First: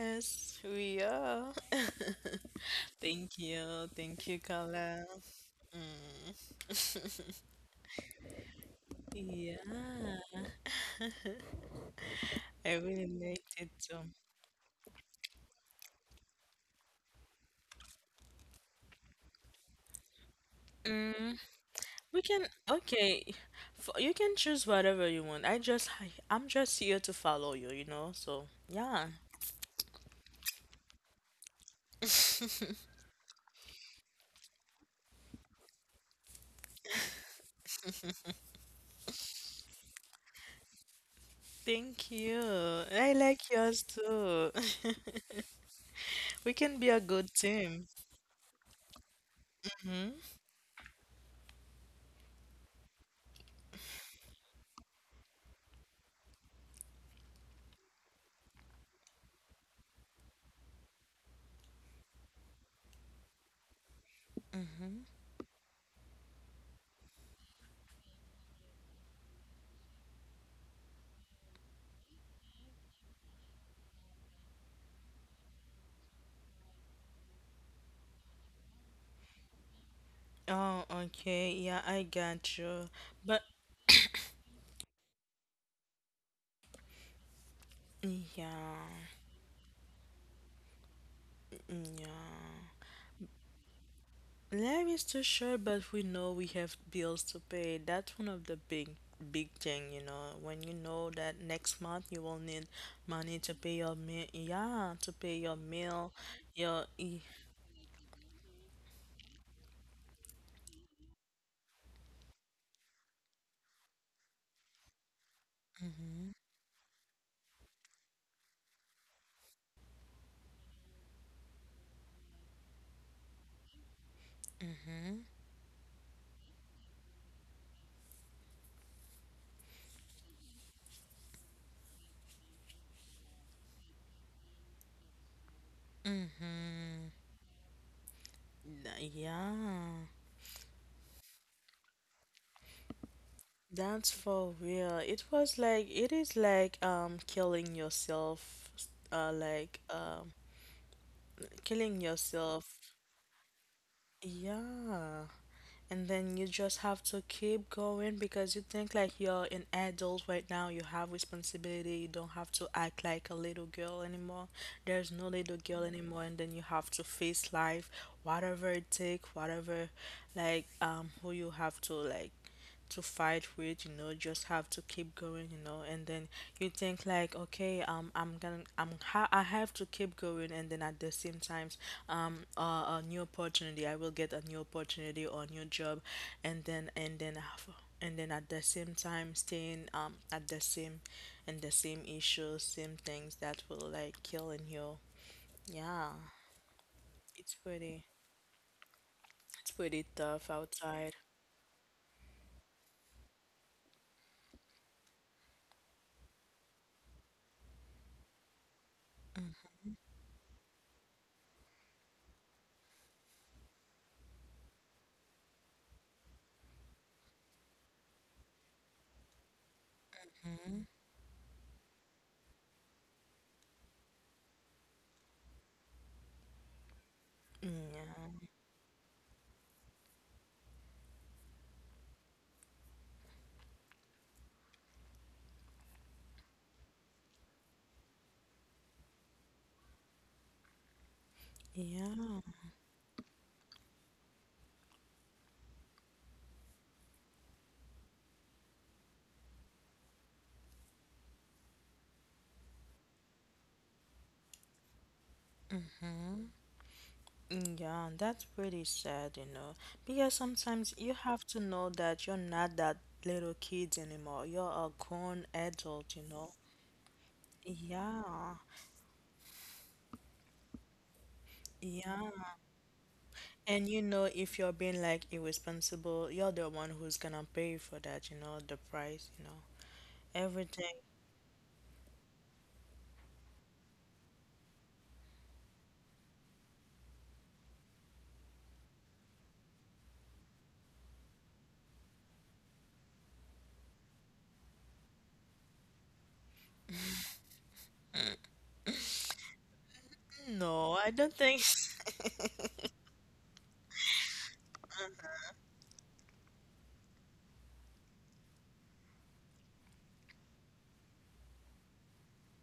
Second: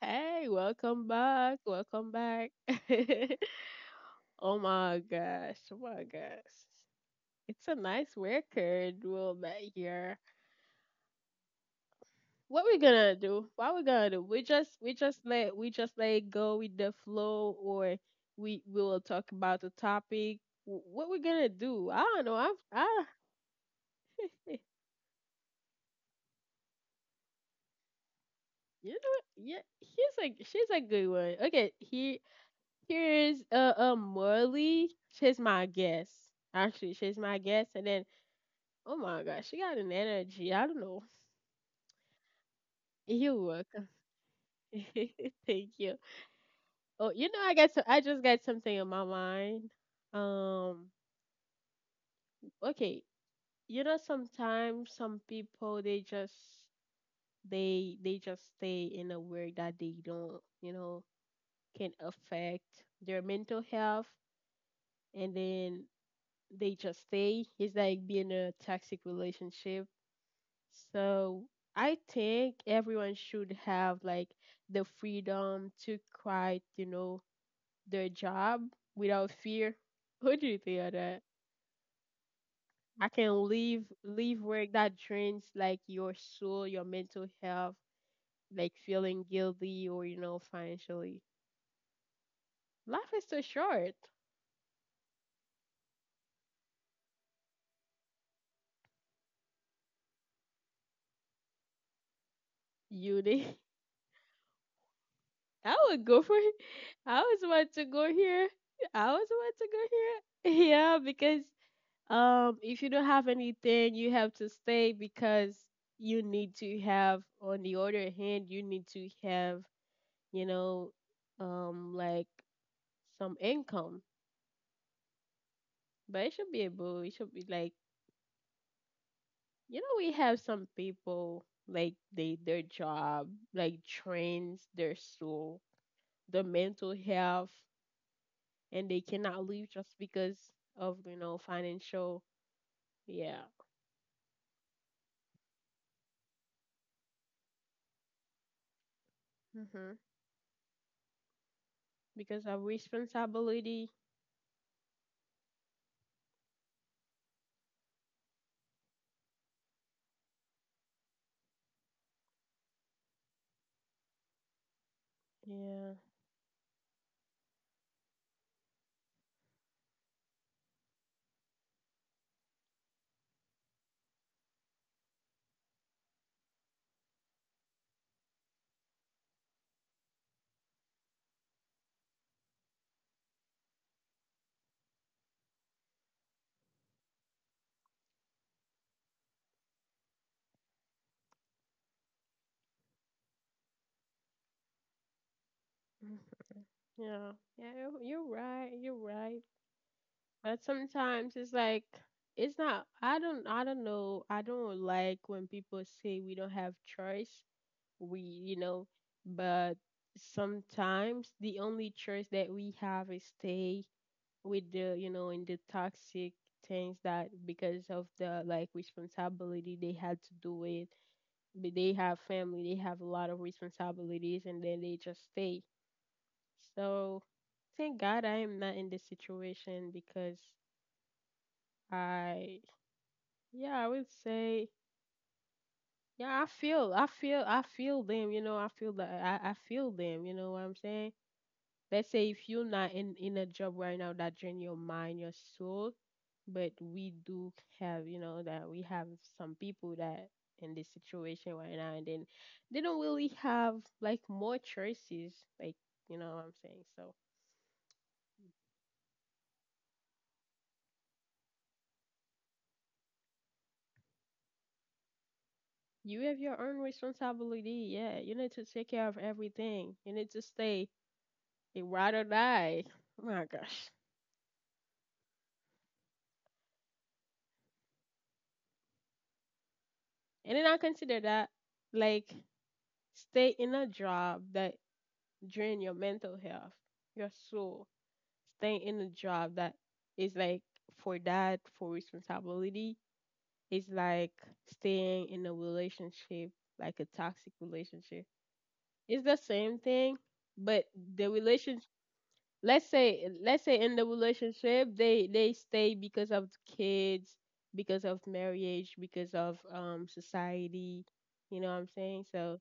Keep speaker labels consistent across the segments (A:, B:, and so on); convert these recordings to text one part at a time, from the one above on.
A: Hey,
B: we
A: welcome
B: are.
A: back. Welcome back.
B: Thank you. Thank you,
A: Oh my
B: Carla.
A: gosh. Oh my
B: Mm.
A: gosh. It's a nice record we'll
B: Yeah,
A: make here. What
B: I
A: we
B: really
A: gonna do?
B: liked it
A: What we
B: too.
A: gonna do? We just let it go with the flow, or we will talk about the topic. What we
B: Mm,
A: gonna do? I
B: we
A: don't know.
B: can,
A: I'm I
B: okay. For, you can choose whatever you want. I'm just here to follow you, you know? So,
A: You know
B: yeah.
A: what? Yeah, she's a good one. Okay, here Here's uh, uh Morley. She's my guess. Actually, she's my guess. And then, oh my gosh, she got an energy. I don't know.
B: Thank you. I
A: You're
B: like yours
A: welcome.
B: too.
A: Thank you.
B: We can be a
A: Oh,
B: good
A: you know,
B: team.
A: I just got something in my mind.
B: Hmm.
A: Um, okay. You know, sometimes some people they just stay in a way that they don't, you know, can affect their mental health.
B: Hmm.
A: And then they just stay. It's like being a toxic relationship. So I think everyone should have like the freedom to quit, you know, their job without fear. What do you think
B: Oh,
A: of that?
B: okay. Yeah, I got you.
A: I
B: But,
A: can leave work that drains like your soul, your mental health, like
B: yeah.
A: feeling guilty or you know financially.
B: Yeah.
A: Life is too short,
B: Life is too short, but we know we have bills to pay. That's one of the big, big thing, you know. When you know that next month you will need
A: you
B: money to
A: Need
B: pay your meal, yeah, to pay your
A: I would
B: meal,
A: go for it.
B: your
A: I
B: e-
A: always want to go here. I always want to go here. Yeah, because if you don't have anything, you have to stay because you need to have. On the other hand, you need to have, you know, like some income. But it should be able. It should be like, you know, we have some people like they their job like trains their soul, the mental health, and they cannot leave
B: yeah.
A: just because of you know financial, yeah,
B: That's for real. It was like it is like killing yourself, uh, like
A: hmm
B: um killing
A: because of
B: yourself.
A: responsibility.
B: Yeah. And then you just have to keep going because you think like you're an adult right now, you have responsibility, you don't have to act like a little girl anymore. There's no little girl
A: Yeah.
B: anymore, and then you have to face life, whatever it take, whatever, like who you have to, like, to fight with, you know, just have to keep going, you know. And then you think like, okay, I'm gonna, I have to keep going. And then at the same times, um uh, a new opportunity, I will get a new opportunity or a new job, and then and then af- and then at the same time staying, at the same and the same issues, same things that will, like, killing you, yeah.
A: Mhm. Yeah,
B: It's
A: yeah
B: pretty,
A: you're, you're right you're right
B: it's pretty tough
A: But
B: outside.
A: sometimes it's like it's not, I don't know. I don't like when people say we don't have choice, we you know. But sometimes the only choice that we have is stay with the you know in the toxic things that because of the like responsibility they had to do it. But they have family, they have a lot of responsibilities, and then they just stay. So
B: Mm,
A: thank
B: yeah.
A: God I am not in this situation because I, yeah, I would say, yeah, I feel them, you know. I feel them, you know what I'm saying? Let's say
B: Yeah.
A: if you're not in a job right now that drain your mind, your soul. But we do have you know that we have some people that in this situation right now, and then they don't really have like more choices, like you know what I'm saying. So
B: Mm, yeah, that's pretty sad, you know, because sometimes you have to know that you're not that little kid anymore. You're a grown adult, you
A: you have
B: know.
A: your own responsibility, yeah, you
B: Yeah,
A: need to take care of everything, you need to stay a ride or
B: yeah.
A: die. Oh my
B: And
A: gosh.
B: you know, if you're being like irresponsible, you're the one who's gonna pay for that, you know, the price, you know,
A: And then I
B: everything.
A: consider that like stay in a job that drain your mental health, your soul. Staying in a job that is like for that for responsibility is like staying in a relationship, like a toxic relationship. It's the same thing. But
B: No, I
A: the
B: don't think.
A: relation, let's say in the relationship they stay because of the kids, because of marriage, because of society, you know what I'm saying. So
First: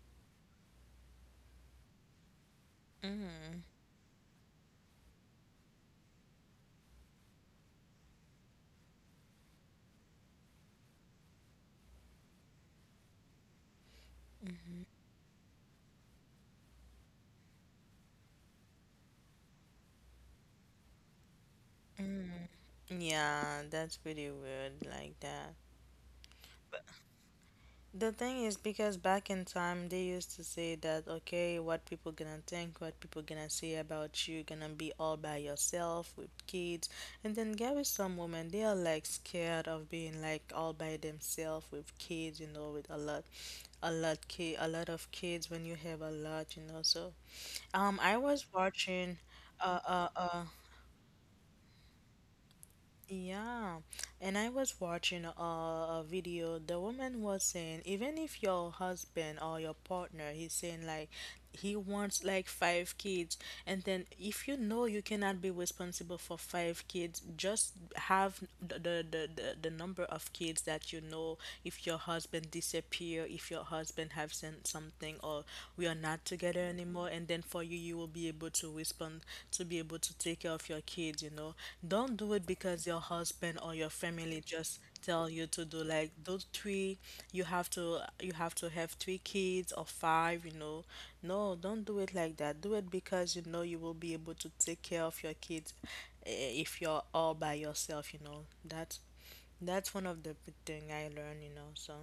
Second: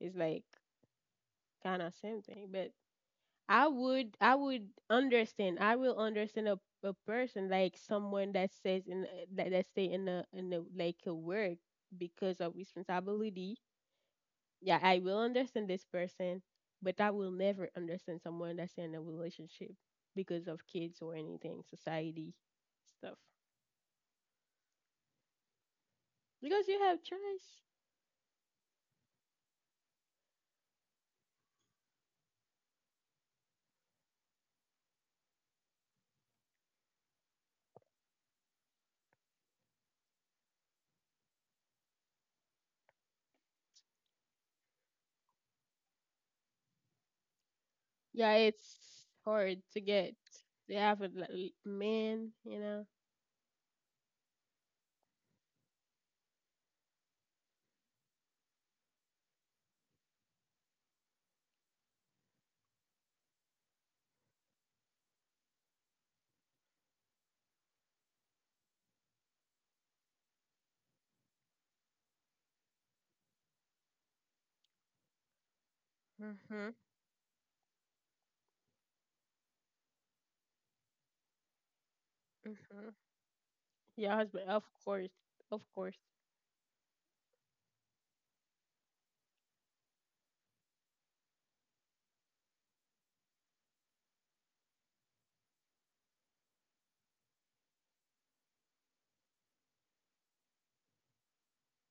A: it's like kind of same thing. But I would understand. I will understand a person like someone that says in eh, that stay in a like a work because of responsibility. Yeah, I will understand this person, but I will never understand someone that's in a relationship because of kids or anything, society stuff.
B: Yeah, that's pretty weird like that.
A: Because you have choice.
B: The thing is because back in time they used to say that, okay, what people gonna think, what people gonna say about you, gonna be all by yourself with kids. And then there is some women, they are like scared of being like all by themselves with kids, you know, with a lot, a lot ki a lot of kids when you have a lot, you know. So I
A: Yeah,
B: was
A: it's
B: watching
A: hard to
B: uh uh
A: get.
B: uh
A: They have a like, l- man, you know.
B: yeah, and I was watching a video. The woman was saying, even if your husband or your partner, he's saying like he wants like five kids, and then if you know you cannot be responsible for five kids, just have the number of kids that you know. If your husband disappear, if your husband have sent something, or we are not together there
A: Mhm.
B: anymore, and then for you, you will be able to respond, to be able to take care of your kids, you know. Don't do it because
A: Mhm.
B: your husband or your
A: Your
B: family
A: husband, of
B: just
A: course,
B: tell you to
A: of
B: do
A: course.
B: like those three. You have to, you have to have three kids or five, you know. No, don't do it like that. Do it because you know you will be able to take care of your kids, eh, if you're all by yourself, you know. That's one of the big thing I learned, you know. So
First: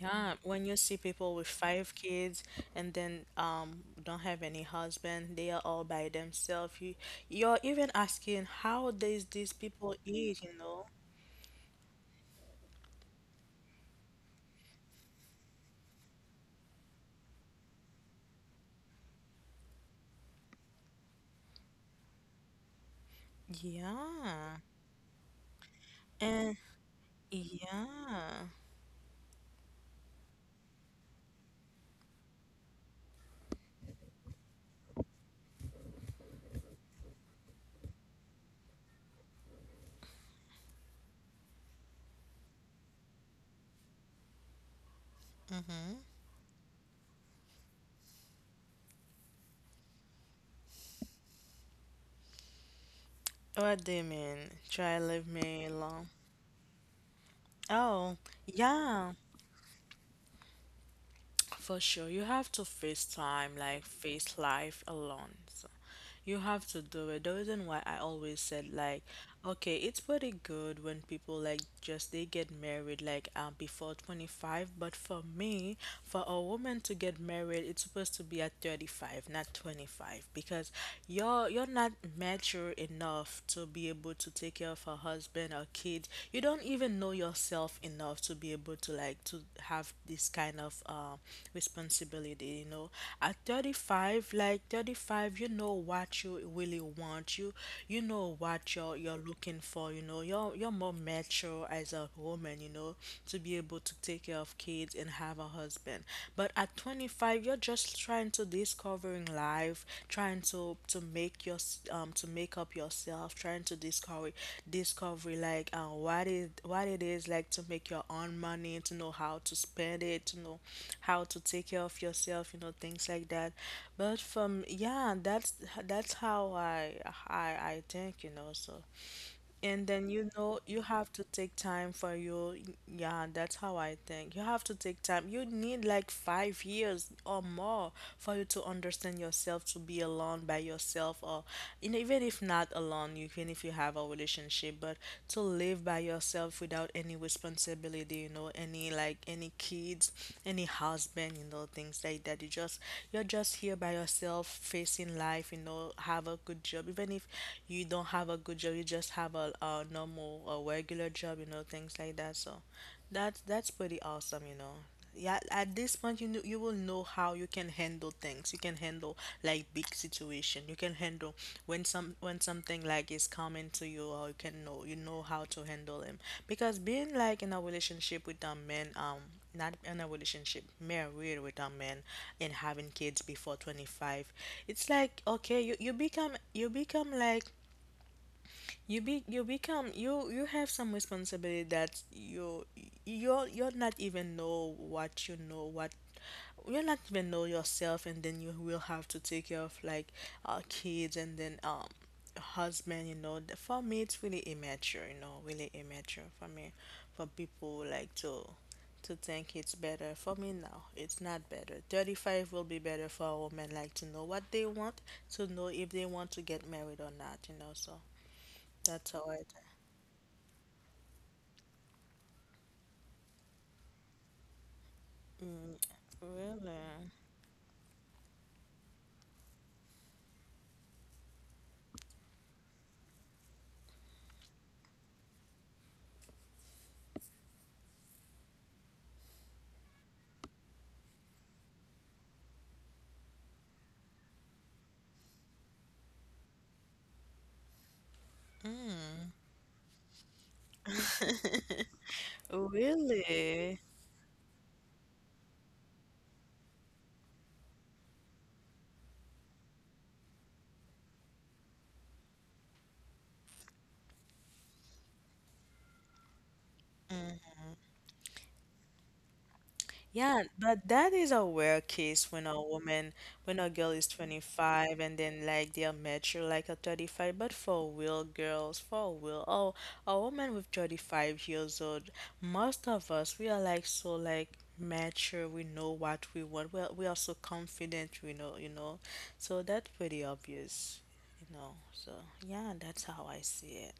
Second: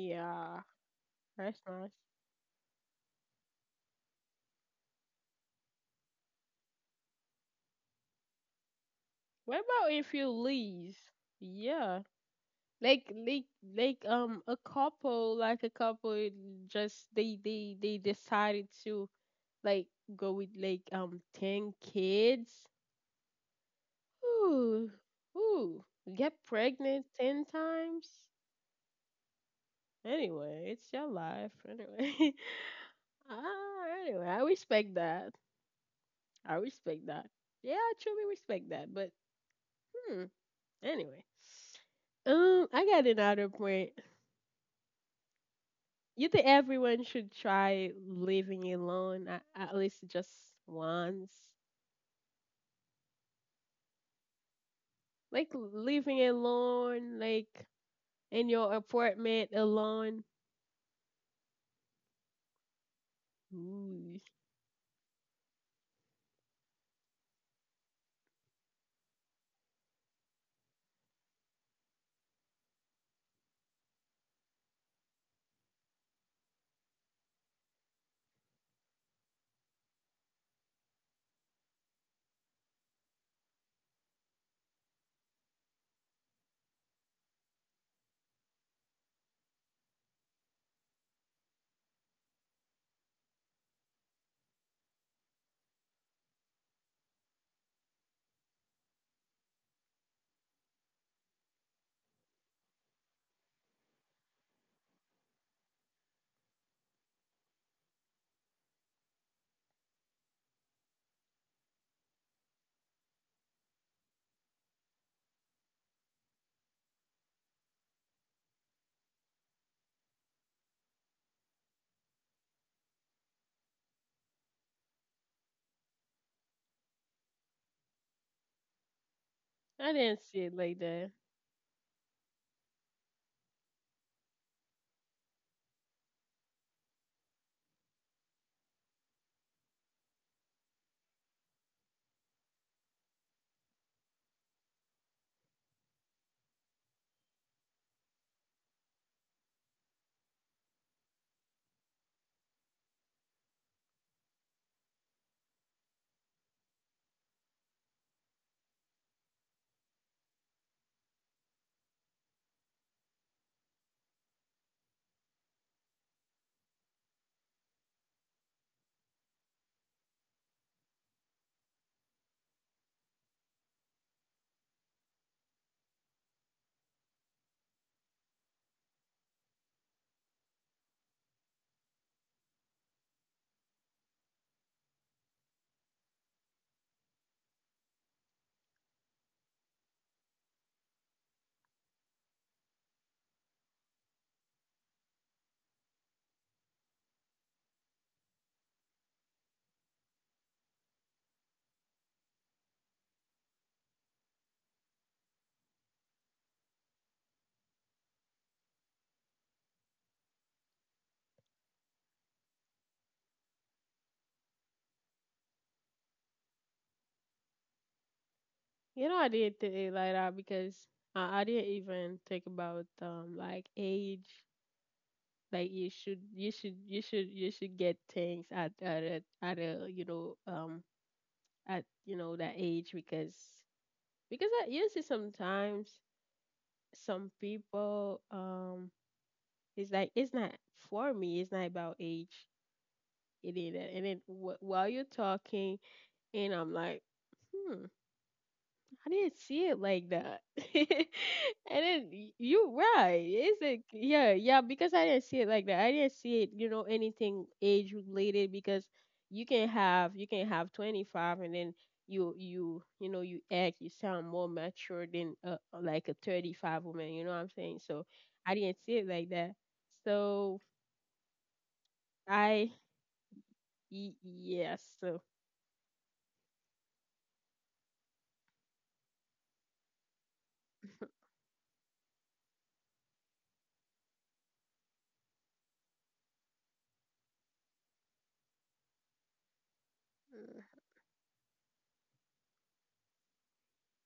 B: yeah, when you see people with
A: that's nice.
B: five kids and then don't have any husband, they are all by themselves. You, you're even asking, how does these
A: What
B: people
A: about if you
B: eat, you know?
A: leave? Yeah, like like like a couple, like a couple, just they decided to like go with like 10 kids.
B: Yeah.
A: Ooh, ooh, get
B: And
A: pregnant 10 times.
B: yeah.
A: Anyway, it's your life. Anyway, ah, anyway, I respect that. I respect that. Yeah, I truly respect that. But hmm, anyway. I got another point. You think everyone should try living alone at least just once?
B: What do you mean? Try leave
A: Like
B: me alone.
A: living alone, like
B: Oh,
A: in your
B: yeah.
A: apartment alone.
B: For sure, you have to face time, like
A: Ooh,
B: face life alone. So you have to do it. The reason why I always said like, okay, it's pretty good when people like just they get married like before 25. But for me, for a woman to get married, it's supposed to be at 35, not 25, because you're not mature enough to be able to take care of a husband or kid. You don't even know yourself enough to be able to, like, to have this kind of responsibility. You know, at 35, like 35, you know what you really want. You know what you're looking for. You know, you're more mature as a woman, you know, to be able to take care of kids and have a husband. But at 25, you're just trying to discovering life, trying to make your to make up yourself, trying to discover, discovery, like what is, what it is like to make your own money, to know how to spend it, to know how to take care of yourself, you know, things like that. But from yeah, that's how I, I think, you know. So and
A: I
B: then
A: didn't
B: you
A: see it
B: know
A: like
B: you
A: that.
B: have to take time for you. Yeah, that's how I think. You have to take time. You need like 5 years or more for you to understand yourself, to be alone by yourself, or and even if not alone, even if you have a relationship, but to live by yourself without any responsibility, you know, any like any kids, any husband, you know, things like that. You just, you're just here by yourself, facing life, you know, have a good job. Even if you don't have a good good job, you just have a normal, a regular job, you know, things like that. So that's pretty awesome, you know. Yeah, at this point, you know, you will know how you can handle things. You can handle like big situation. You can handle when some, when something like is coming to you, or you can know, you know how to handle them. Because being like in a relationship with a man, not in a relationship, married with a man, and having kids before 25, it's like, okay, you become, you become like, you be, you become, you have some responsibility that you, you're not even know what, you know what, you're not even know yourself, and then you will have to take care of like kids and then husband, you know. The- for me, it's really immature, you know, really immature for me, for people like to think it's better. For me now, it's not better. 35 will be better for a woman, like to know what they want, to know if they want to get married or not, you know. So
A: You know,
B: that's
A: I
B: how I,
A: didn't think it like that because I didn't even think about like age. Like
B: mm,
A: you should, you should,
B: really,
A: you should, you should get things at at a you know at you know that age because. Because I you see sometimes some people it's like it's not, for me, it's not about age. It is. And then while you're talking, and I'm like, hmm, I didn't see it like that. And then you right. It's like
B: really.
A: yeah, yeah, because I didn't see it like that. I didn't see it, you know, anything age related. Because you can have, you can have 25, and then you know you act, you sound more mature than like a 35 woman. You know what I'm saying? So I didn't see it like that.
B: Yeah,
A: So
B: but that is a rare case when a
A: I,
B: woman, when a girl is
A: yes.
B: 25 and
A: So
B: then like they are mature like a 35. But for real girls, for real, oh, a woman with 35 years old, most of us, we are like so like mature. We know what we want. We are so confident, we know, you know. So that's pretty obvious, you know. So yeah, that's how I see it.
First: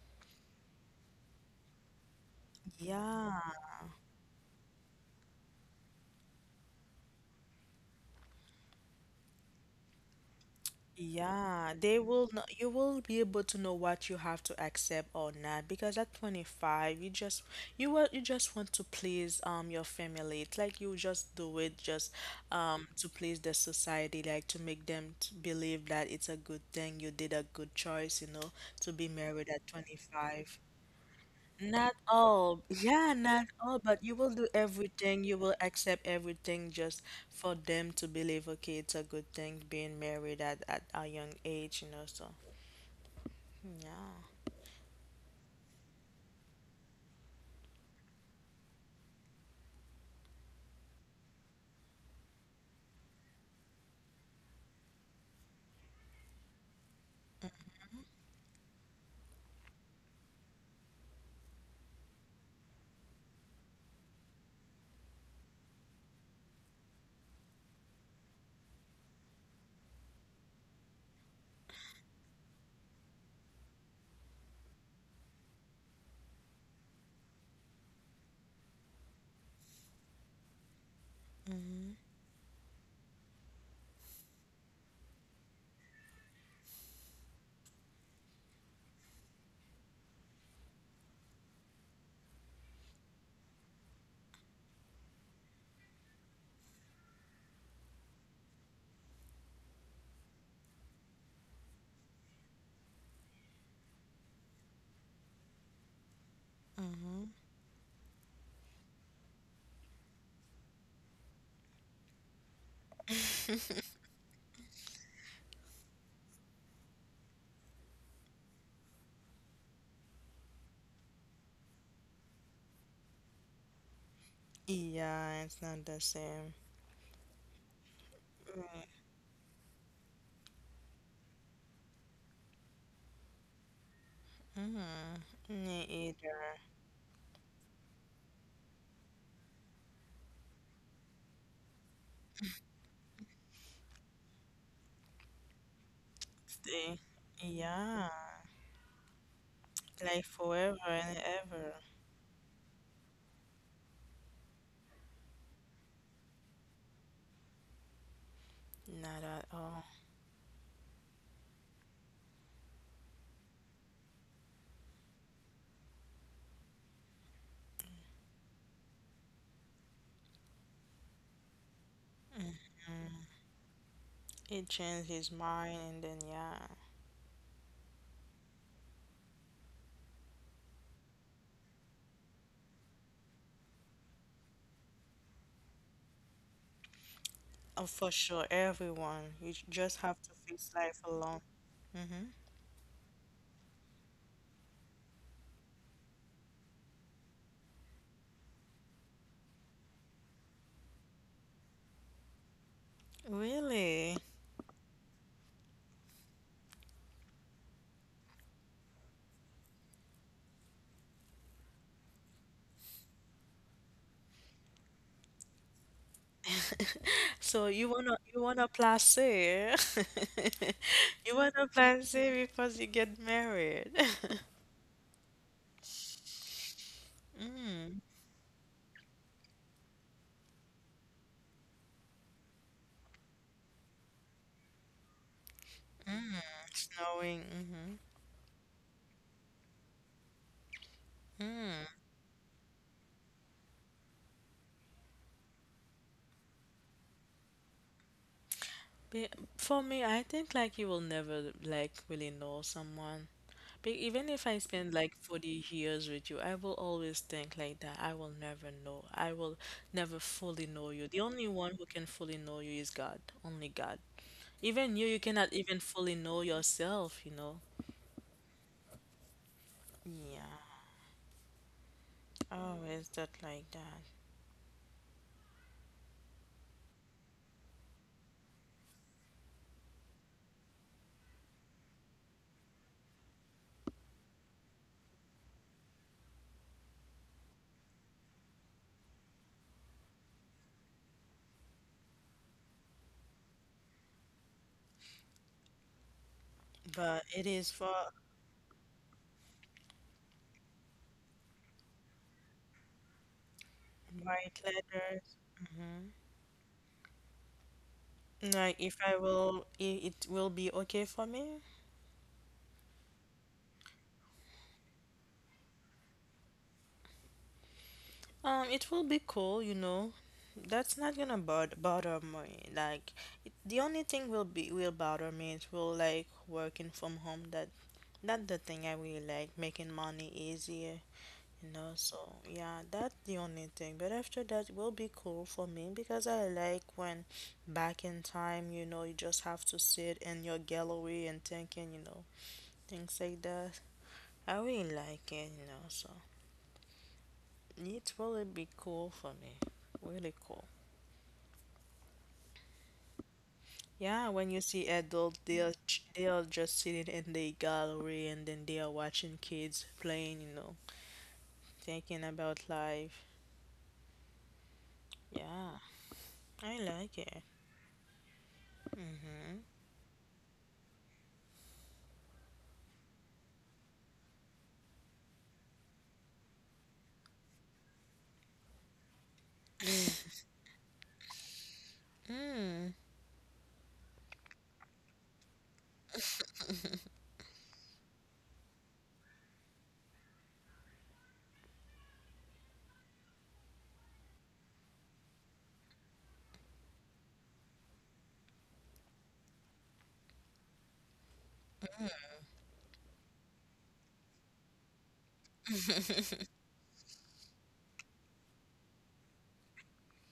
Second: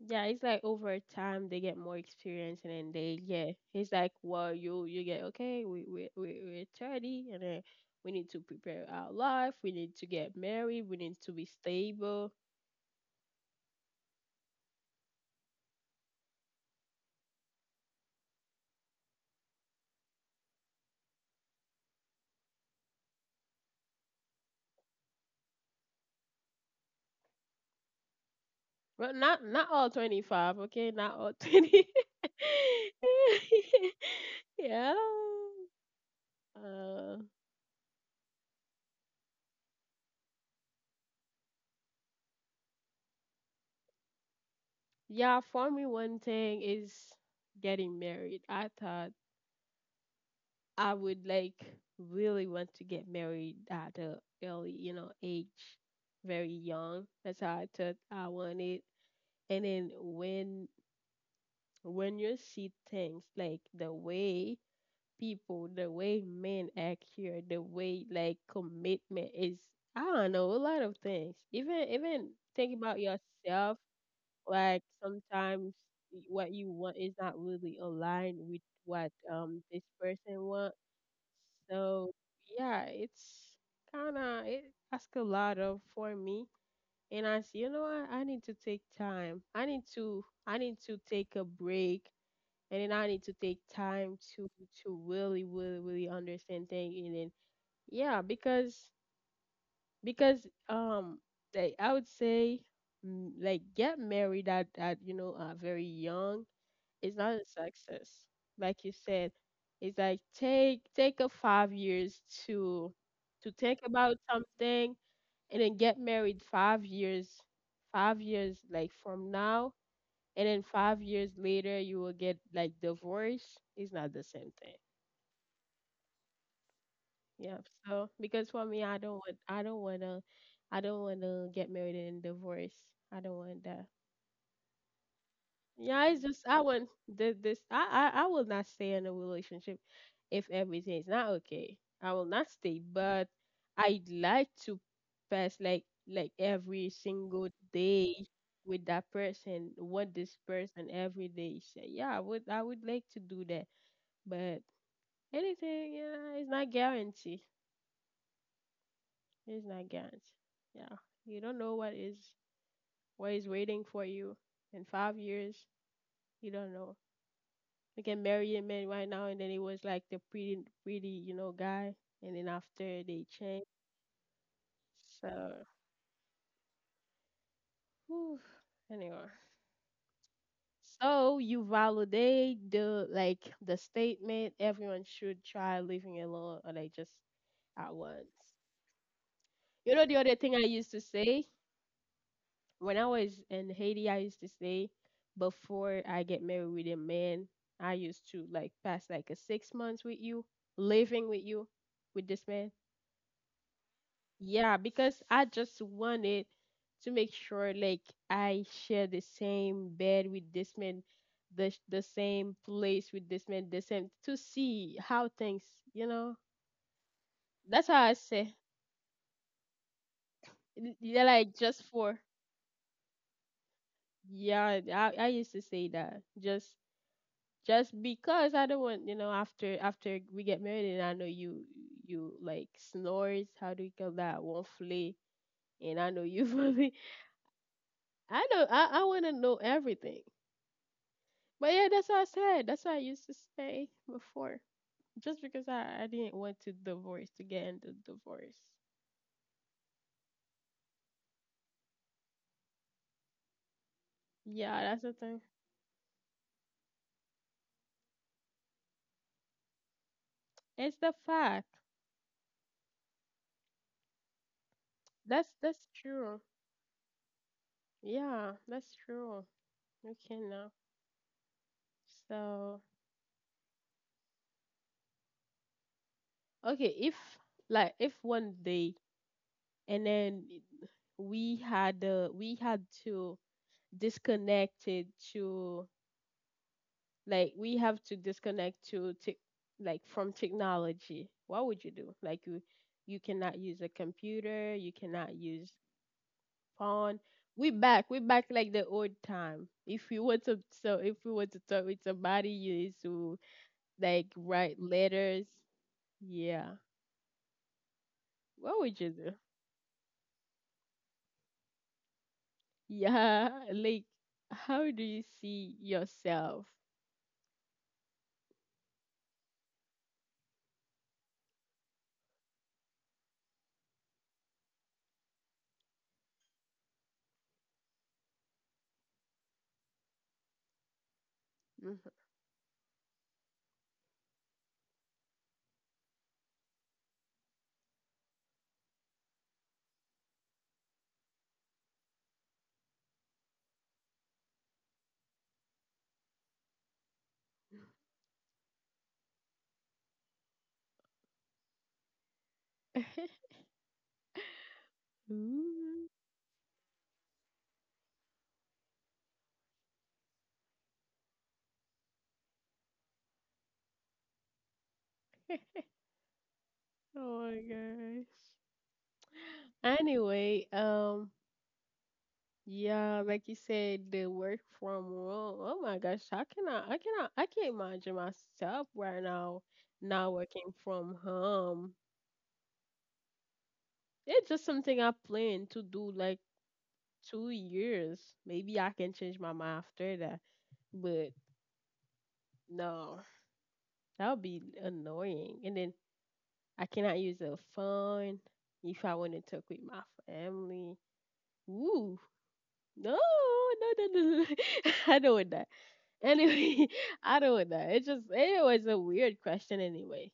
A: yeah, it's like over time they get more experience, and then they
B: Yeah.
A: yeah, it's like well you get okay, we're 30, and then we need to prepare our life, we need to get married, we need to be
B: Yeah, they will know.
A: stable.
B: You will be able to know what you have to accept or not, because at 25 you just, you will, you just want to please your family. It's like you just do it just to please the society, like to make them t believe that it's a good thing, you did a good choice, you know, to be
A: But not
B: married at
A: not all
B: 25.
A: 25, okay? Not all 20.
B: Not all. Yeah, not all, but you will do
A: Yeah.
B: everything. You will accept everything just
A: Uh
B: for them to believe, okay, it's a good thing being married at a young age, you know. So yeah.
A: yeah, for me one thing is getting married. I thought I would like really want to get married at a early, you know, age, very young. That's how I thought I wanted. And then when you see things like the way people, the way men act here, the way like commitment is, I don't know, a lot of things. Even think about yourself, like sometimes what you want is not really aligned with what this person want. So yeah, it's kind of it asks a lot of for me. And I said, you know what? I need to take time. I need to take a break, and then I need to take time to really really really understand things. And then yeah, because they, I would say mm, like get married at you know very young, it's not a success. Like you said, it's like take a 5 years to to think about something, and then get married 5 years, 5 years like from now, and then 5 years later you will get like divorced. It's not the same thing.
B: Yeah, it's not the same.
A: Yeah. So because for me I don't
B: Mm-hmm.
A: want I don't wanna get married and divorce. I don't want that.
B: Mm-hmm. Me
A: Yeah, it's just
B: either.
A: I wouldn't, this I I will not stay in a relationship if everything is not okay. I will not stay, but I'd like to pass like every
B: Stay.
A: single
B: Yeah.
A: day with that person, want
B: Like
A: this
B: forever
A: person
B: and
A: every day.
B: ever.
A: So yeah, I would like to do that. But anything, yeah, it's not guaranteed.
B: Not at
A: It's
B: all.
A: not guaranteed. Yeah. You don't know what is waiting for you in 5 years. You don't know. Like a married man right now, and then it was like the pretty, pretty, you know, guy, and then after they change.
B: It changed his
A: So,
B: mind, and then yeah.
A: whew, anyway, so you validate the like the statement everyone should try living alone, or like just
B: Oh,
A: at
B: for
A: once.
B: sure, everyone. You j-
A: You
B: just
A: know, the
B: have to
A: other thing I
B: face
A: used to
B: life alone.
A: say
B: Mm-hmm.
A: when I was in Haiti, I used to say before I get married with a man, I used to like pass like a 6 months with you, living with you, with this man.
B: Really?
A: Yeah, because I just wanted to make sure like I share the same bed with this man, the same place with this man, the same to see how things, you know.
B: So
A: That's
B: you
A: how I
B: wanna, you
A: say.
B: wanna placer.
A: Yeah,
B: You
A: like
B: wanna
A: just for
B: placer because you get married.
A: yeah, I used to say that just because I don't want you know after we get married and I know you you like snores how do you call that. Won't flee, and I know
B: Mm,
A: you
B: snowing. Mm-hmm.
A: I don't I want to know everything. But yeah, that's what I said. That's what I used to say before. Just because I didn't want to divorce to get into divorce.
B: Be for me, I think like you will never like really know someone. Be even if I
A: Yeah,
B: spend
A: that's the
B: like
A: thing.
B: 40 years with you, I will always think like that. I will never know. I will never fully know
A: It's
B: you.
A: the
B: The only
A: fact.
B: one who can fully know you is God. Only God. Even you, you cannot even
A: That's
B: fully know
A: true.
B: yourself, you know?
A: Yeah, that's true. Okay now.
B: Yeah. Oh,
A: So
B: is that like that?
A: okay, if one day and then we had to disconnect it to, like we have to disconnect to tech, like from technology, what would you do? Like you cannot use a computer, you cannot use phone.
B: But it is for
A: We back like the old time, if you want to, so if we want to talk with somebody, you need to like
B: white
A: write
B: letters.
A: letters.
B: Hmm.
A: Yeah.
B: Like
A: What
B: if
A: would you
B: I
A: do?
B: will, it will be okay for me.
A: Yeah, like how do you see yourself?
B: It will be cool, you know. That's not gonna bod bother me. Like it, the only thing will be, will bother me, it will like working from home. That that's the thing I really like, making money easier. No,
A: Mhm.
B: so yeah, that's the only thing. But after that, it will be cool for me because I like when back in time, you know, you just have to sit in your gallery and thinking, you know, things like that. I really like it, you know, so it will be cool for me. Really cool. Yeah, when you see adults,
A: Ooh.
B: they're just sitting in the gallery and then they are watching kids playing, you know, thinking about life. Yeah, I like it.
A: Oh my gosh.
B: Mm-hmm.
A: Anyway, yeah, like you said, the work from home. Oh my gosh, I can't imagine myself right now not
B: Mm.
A: working from home.
B: Mm.
A: It's just something I plan to do like 2 years. Maybe I can change my mind after that, but no, that would be annoying. And then I cannot use a phone if I want to talk with my family. Ooh, no, no, no, no, no. I don't want that. Anyway, I don't want that. It was a weird question anyway.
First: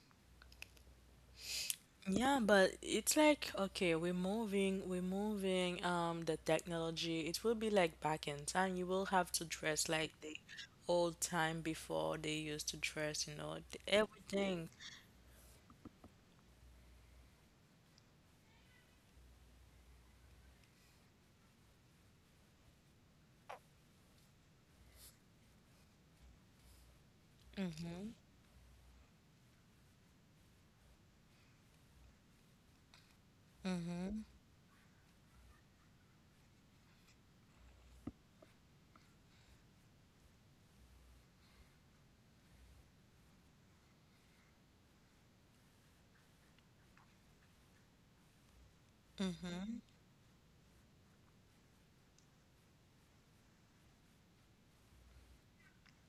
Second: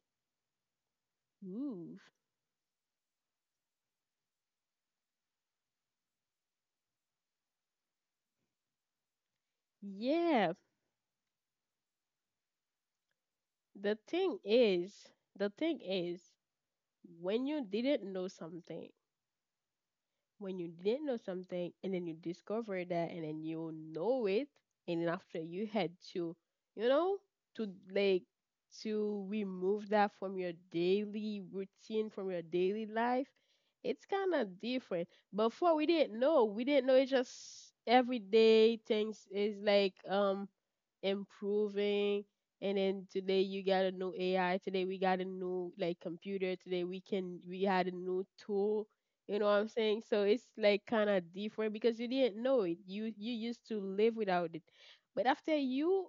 A: Ooh.
B: Yeah, but it's like okay, we're moving the technology. It will be like back in time. You will have to dress like the
A: Yeah.
B: old time before they used to dress, you know,
A: The thing
B: everything.
A: is, the thing is, when you didn't know something, when you didn't know something, and then you discover that and then you know it, and then after you had to, you know to
B: Mm-hmm.
A: like to remove that from your daily routine, from your daily life, it's
B: Mm-hmm.
A: kind of different. Before we didn't know, it's just everyday things is like improving, and then today you got a new AI, today we got a new like computer, today we had a new tool. You know what I'm
B: Mm-hmm.
A: saying? So it's like kind of different because you didn't know it. You used to live without it. But after you,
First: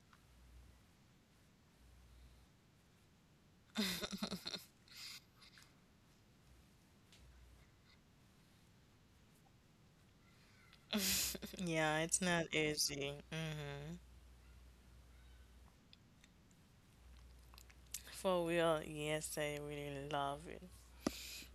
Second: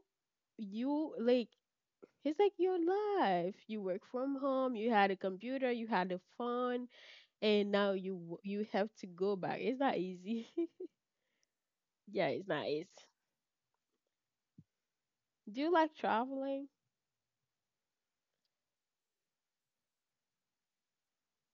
A: you like it's like your life. You work from home, you had a computer, you had a phone, and now you have to go back. It's not easy.
B: Yeah, it's
A: Yeah, it's
B: not
A: not easy.
B: easy. Mm-hmm.
A: Do you like traveling?
B: For real, yes, I really love it.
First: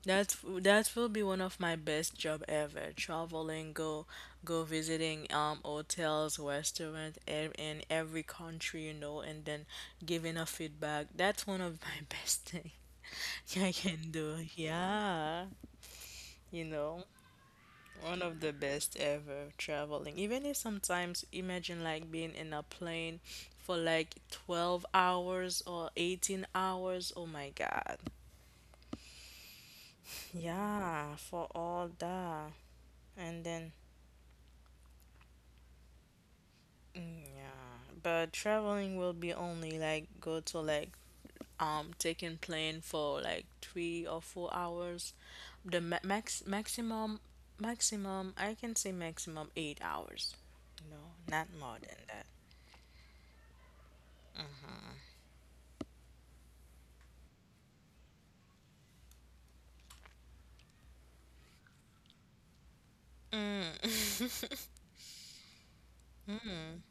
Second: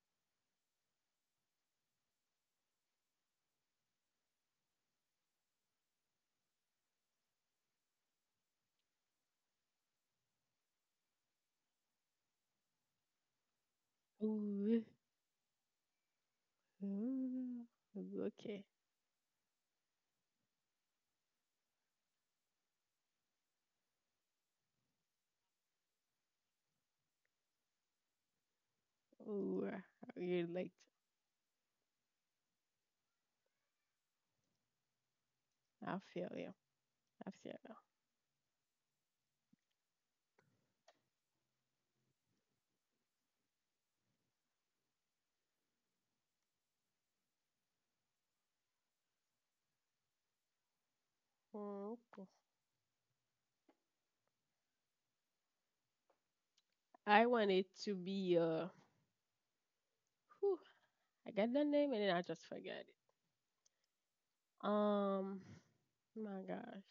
B: That that will be one of my best job ever. Traveling, go visiting hotels, in every country, you know, and then giving a feedback. That's one of my best thing I can do.
A: Ooh.
B: Yeah, you know,
A: Ooh,
B: one of the
A: okay.
B: best ever traveling. Even if sometimes imagine like being in a plane for like 12 hours or 18 hours. Oh my God.
A: Ooh, you like.
B: Yeah, for all that. And then
A: I feel you. I feel you.
B: yeah, but traveling will be only like go to like taking plane for like 3 or 4 hours. The ma max maximum maximum I can say maximum 8 hours. No, not more
A: Mm,
B: than
A: okay.
B: that.
A: I want it to be whew, I got the name and then I just forgot it.
B: Mm.
A: Um oh my gosh.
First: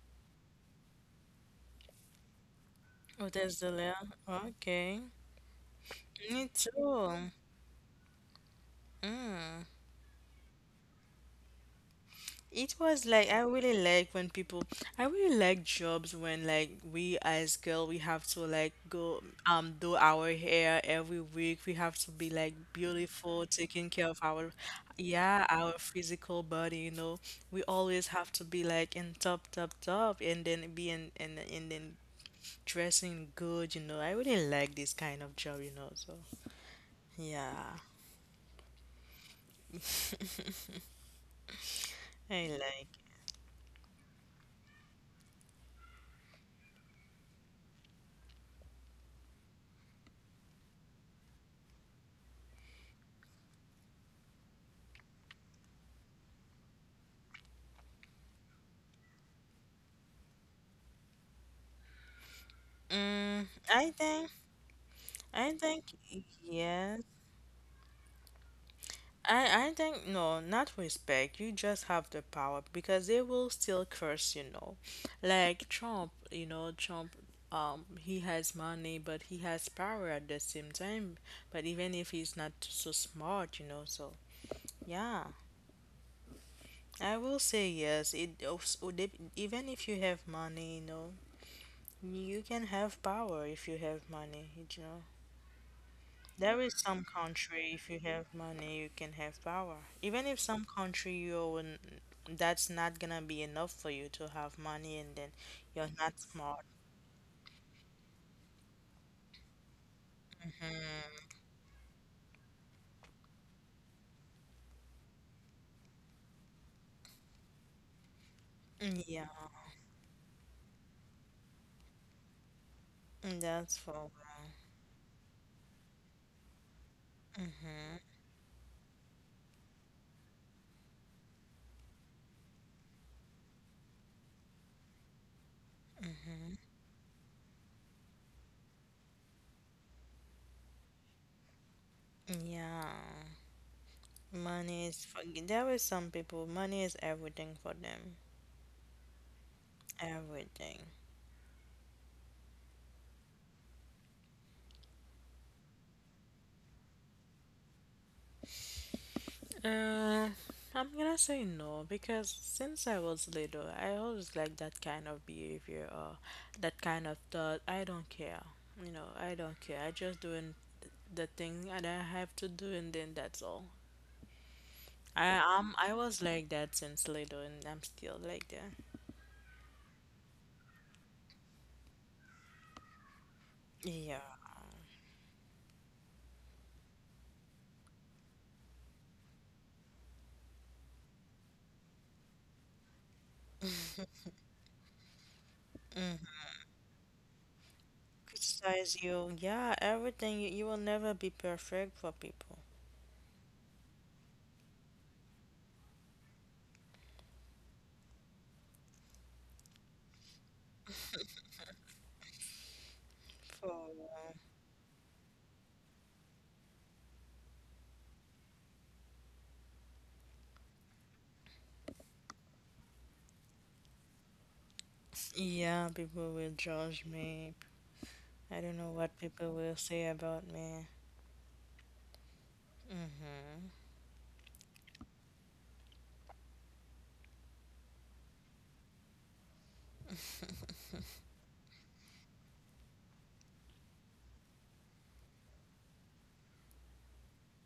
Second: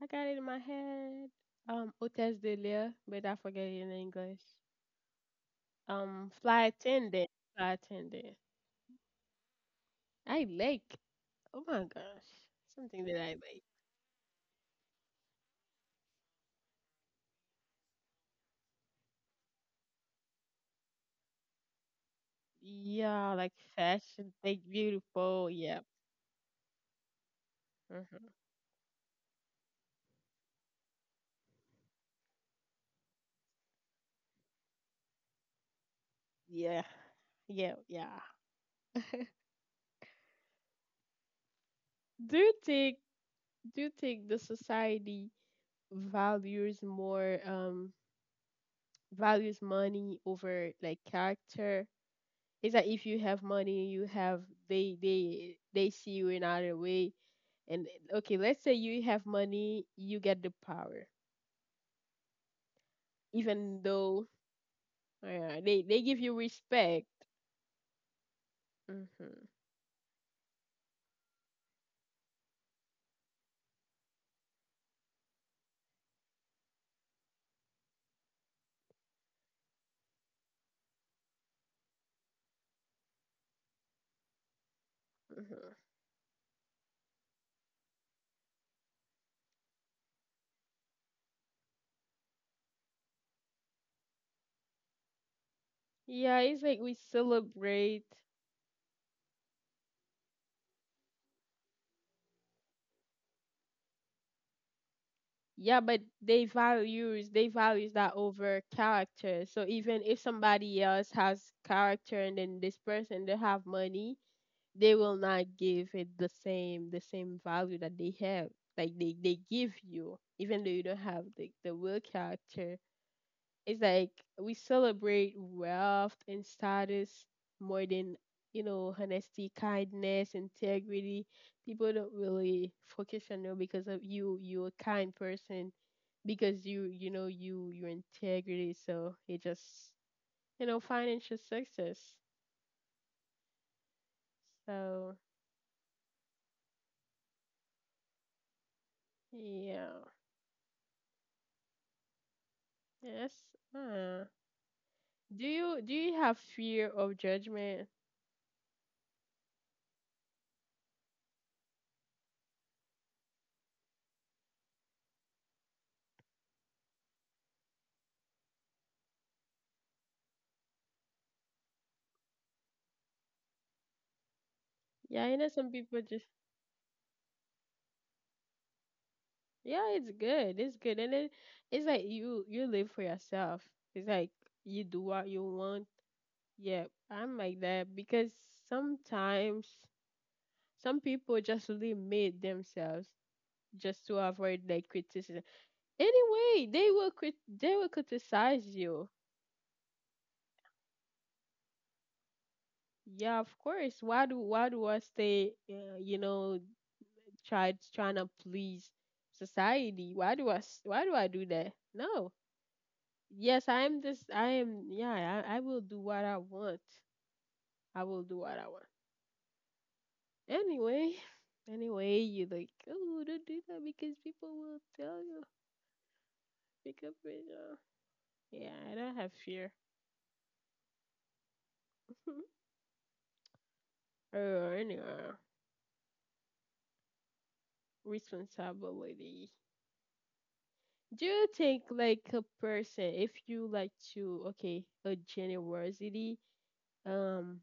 A: I got it in my head. Hôtesse de l'air, but
B: Oh,
A: I
B: there's
A: forget
B: the
A: it in
B: layer.
A: English.
B: Okay. Me
A: Fly
B: too.
A: attendant. Fly attendant.
B: Mm.
A: I like, oh my gosh.
B: It was
A: Something that
B: like
A: I
B: I
A: like.
B: really like when people I really like jobs when like we as girl we have to like go do our hair every week. We have to be like
A: Yeah,
B: beautiful,
A: like
B: taking care of
A: fashion,
B: our
A: like
B: yeah,
A: beautiful,
B: our
A: yeah.
B: physical body, you know. We always have
A: Mm-hmm.
B: to be like in top and then be in and then dressing good, you know. I really like this kind of job, you know, so
A: Yeah,
B: yeah.
A: yeah, yeah. Do
B: I
A: you
B: like.
A: think, the society values more, values money over like character? It's like if you have money, you have, they see you in other way. And okay, let's say you have money, you get the power.
B: Mm,
A: Even
B: I think
A: though
B: I
A: they
B: think
A: they give you
B: yes.
A: respect. Hmm, hmm.
B: I think no, not respect. You just have the power because they will still curse, you know. Like Trump, you know, Trump he has money but he has power at the same time. But even if he's not so smart, you know, so yeah. I will say yes. It also even if you have money, you know, you can have power if you have money, you know.
A: Yeah,
B: There
A: it's
B: is
A: like we
B: some country, if you
A: celebrate.
B: have money, you can have power. Even if some country you own, that's not gonna be enough for you to have money, and then
A: Yeah,
B: you're
A: but
B: not smart.
A: they values that over character. So even if somebody else has character, and then this person they have money, they will not give it the same value that they have. Like they
B: Yeah,
A: they give you, even though you don't have the real character.
B: that's
A: It's
B: for real.
A: like we celebrate wealth and status more than, honesty, kindness, integrity. People don't really focus on you because of, you're a kind person,
B: Mm-hmm.
A: because you know you your integrity, so it just, financial success.
B: Yeah, money is
A: So
B: for. There is some people. Money is everything for them.
A: yeah,
B: Everything.
A: yes. uh, do you have fear of judgment?
B: Uh, I'm gonna say no because since I was little, I always liked that kind of behavior or that kind of thought. I don't care, you know, I don't care. I just doing the thing that I have to do, and then that's all.
A: Yeah, you know, some
B: I
A: people
B: was
A: just,
B: like that since little, and I'm still like that.
A: yeah. It's good, and then it's like you live for yourself, it's
B: Yeah.
A: like you do what you want. Yeah, I'm like that because sometimes some people just limit themselves just to avoid like criticism.
B: Mm.
A: Anyway, they will criticize
B: Criticize
A: you.
B: you. Yeah, everything. You will never be perfect for people.
A: Yeah, of course. Why do I stay? Trying to please society? Why do I do that? No. Yes,
B: For
A: I am this. I am. Yeah, I will do what I want. I will do what I want. Anyway, anyway, you like, oh, don't do that because people will tell you,
B: yeah, people will judge
A: because
B: me. I
A: yeah,
B: don't know
A: I don't
B: what
A: have
B: people
A: fear
B: will say about me. Mm-hmm.
A: or anyway, responsibility. Do you think like a person if you like to, okay, a generosity, um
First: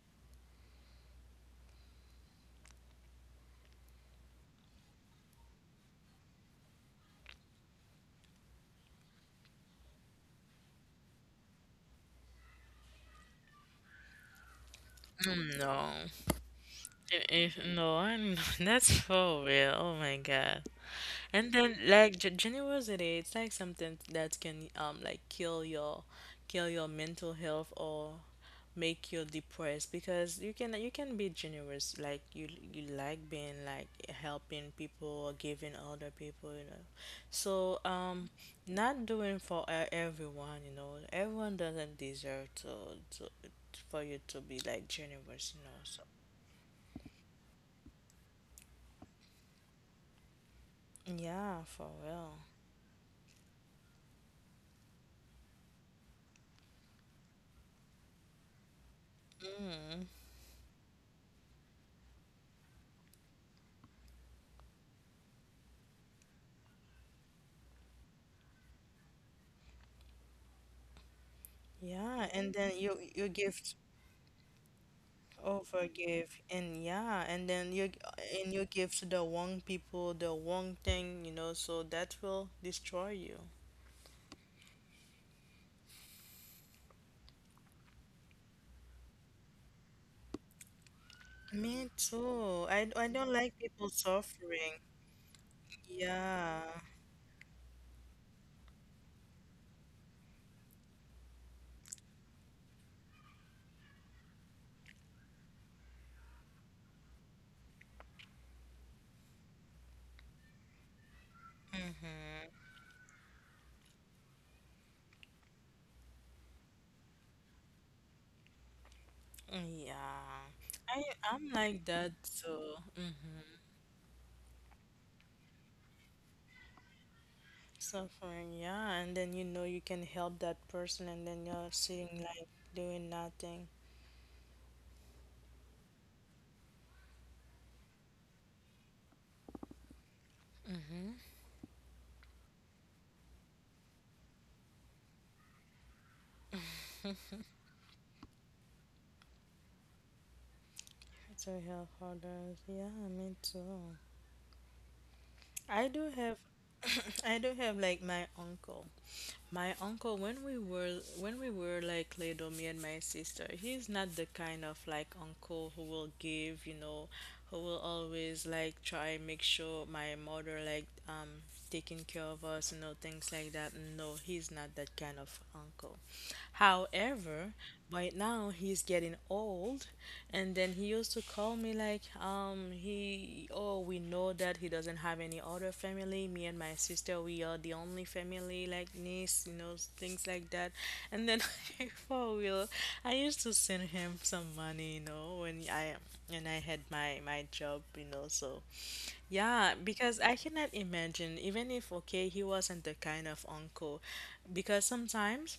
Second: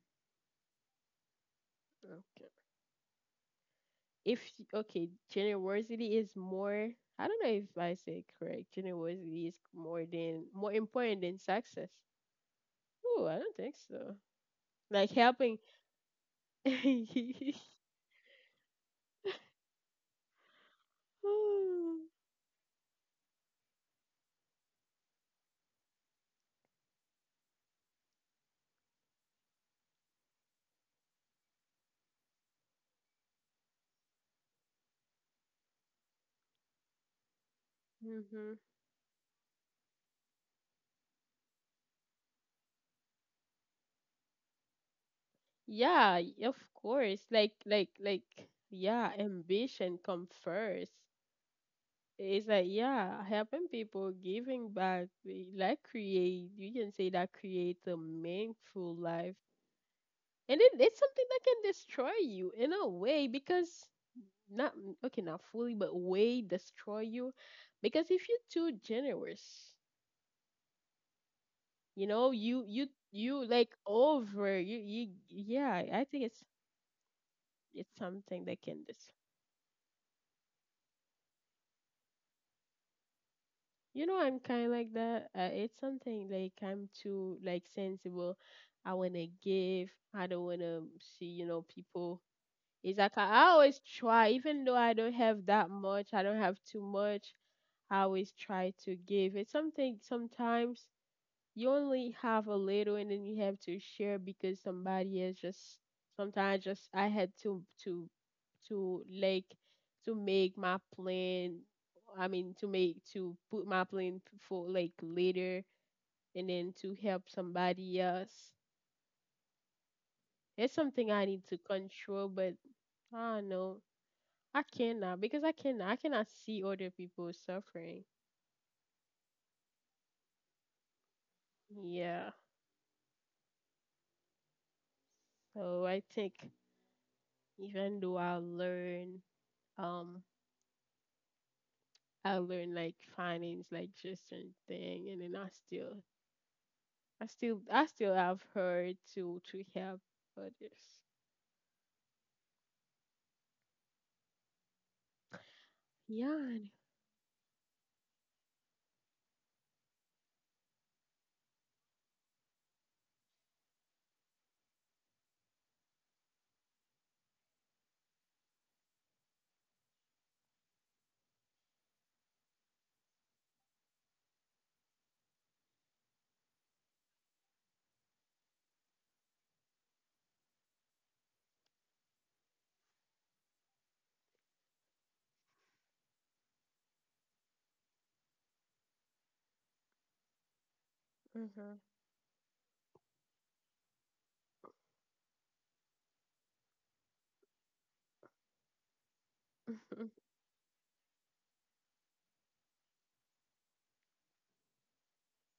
A: okay if, okay, generosity is more, I don't know if I say correct. Generosity is more important than success. Oh, I don't think so. Like helping.
B: Mm, no. No, that's for real. Oh my God. And then
A: Mm-hmm.
B: like generosity, it's like something that can like kill your mental health or make you depressed because you can be generous like you like being like helping people or giving other people, you know, so not doing for everyone, you know, everyone doesn't deserve to for you to be like generous, you know, so
A: Yeah, of course. Like, yeah, ambition come first.
B: yeah, for real.
A: It's like, yeah, helping people, giving back, like create, you can say that creates a meaningful life.
B: Mm.
A: And it's something that can destroy you in a way because not, okay, not fully, but way destroy you. Because if you're too generous, you
B: Yeah,
A: know,
B: and then you
A: you
B: give
A: like over,
B: oh,
A: yeah, I think
B: forgive and yeah, and then you
A: it's something
B: and
A: that
B: you
A: can
B: give to
A: destroy.
B: the wrong people the wrong thing, you know, so that will destroy you.
A: You know, I'm kind of like that. It's something like I'm too like sensible. I wanna give. I don't wanna see,
B: Me
A: people.
B: too.
A: It's
B: I
A: like I
B: don't
A: I
B: like
A: always
B: people
A: try, even
B: suffering.
A: though I don't have that much. I don't have
B: Yeah.
A: too much. I always try to give. It's something, sometimes you only have a little and then you have to share because somebody is just, sometimes just I had to like to make my plan, I mean,
B: Mm-hmm.
A: to put my plan for like later, and then to help somebody else.
B: Yeah.
A: It's
B: I
A: something I need
B: I'm
A: to
B: like that
A: control, but
B: too.
A: I
B: Mm-hmm.
A: don't know. I cannot, because I cannot see other people suffering.
B: Suffering, yeah, and then you know you can help that person, and then you're sitting
A: Yeah.
B: like doing nothing
A: So I think, even though um I learned like finance, like just certain thing, and then I still, I still have her to, help others.
B: to help others. Yeah, me too. I do have
A: Yeah.
B: I do have like my uncle. My uncle, when we were like little, me and my sister, he's not the kind of like uncle who will give, you know, who will always like try and make sure my mother like taking care of us, you know, things like that. No, he's not that kind of uncle. However, right now he's getting old and then he used to call me like, oh, we know that he doesn't have any other family. Me and my sister, we are the only family like this, you know, things like that. And then
A: Mm-hmm.
B: for real, I used to send him some money, you know, when I and I had my job, you know. So yeah, because I cannot imagine, even if okay, he wasn't the kind of uncle, because sometimes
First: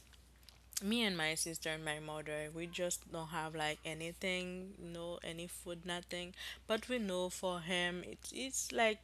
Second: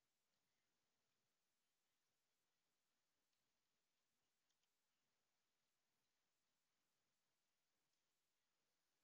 B: me and my sister and my mother, we just don't have like anything, no any food, nothing. But we know for him, it's like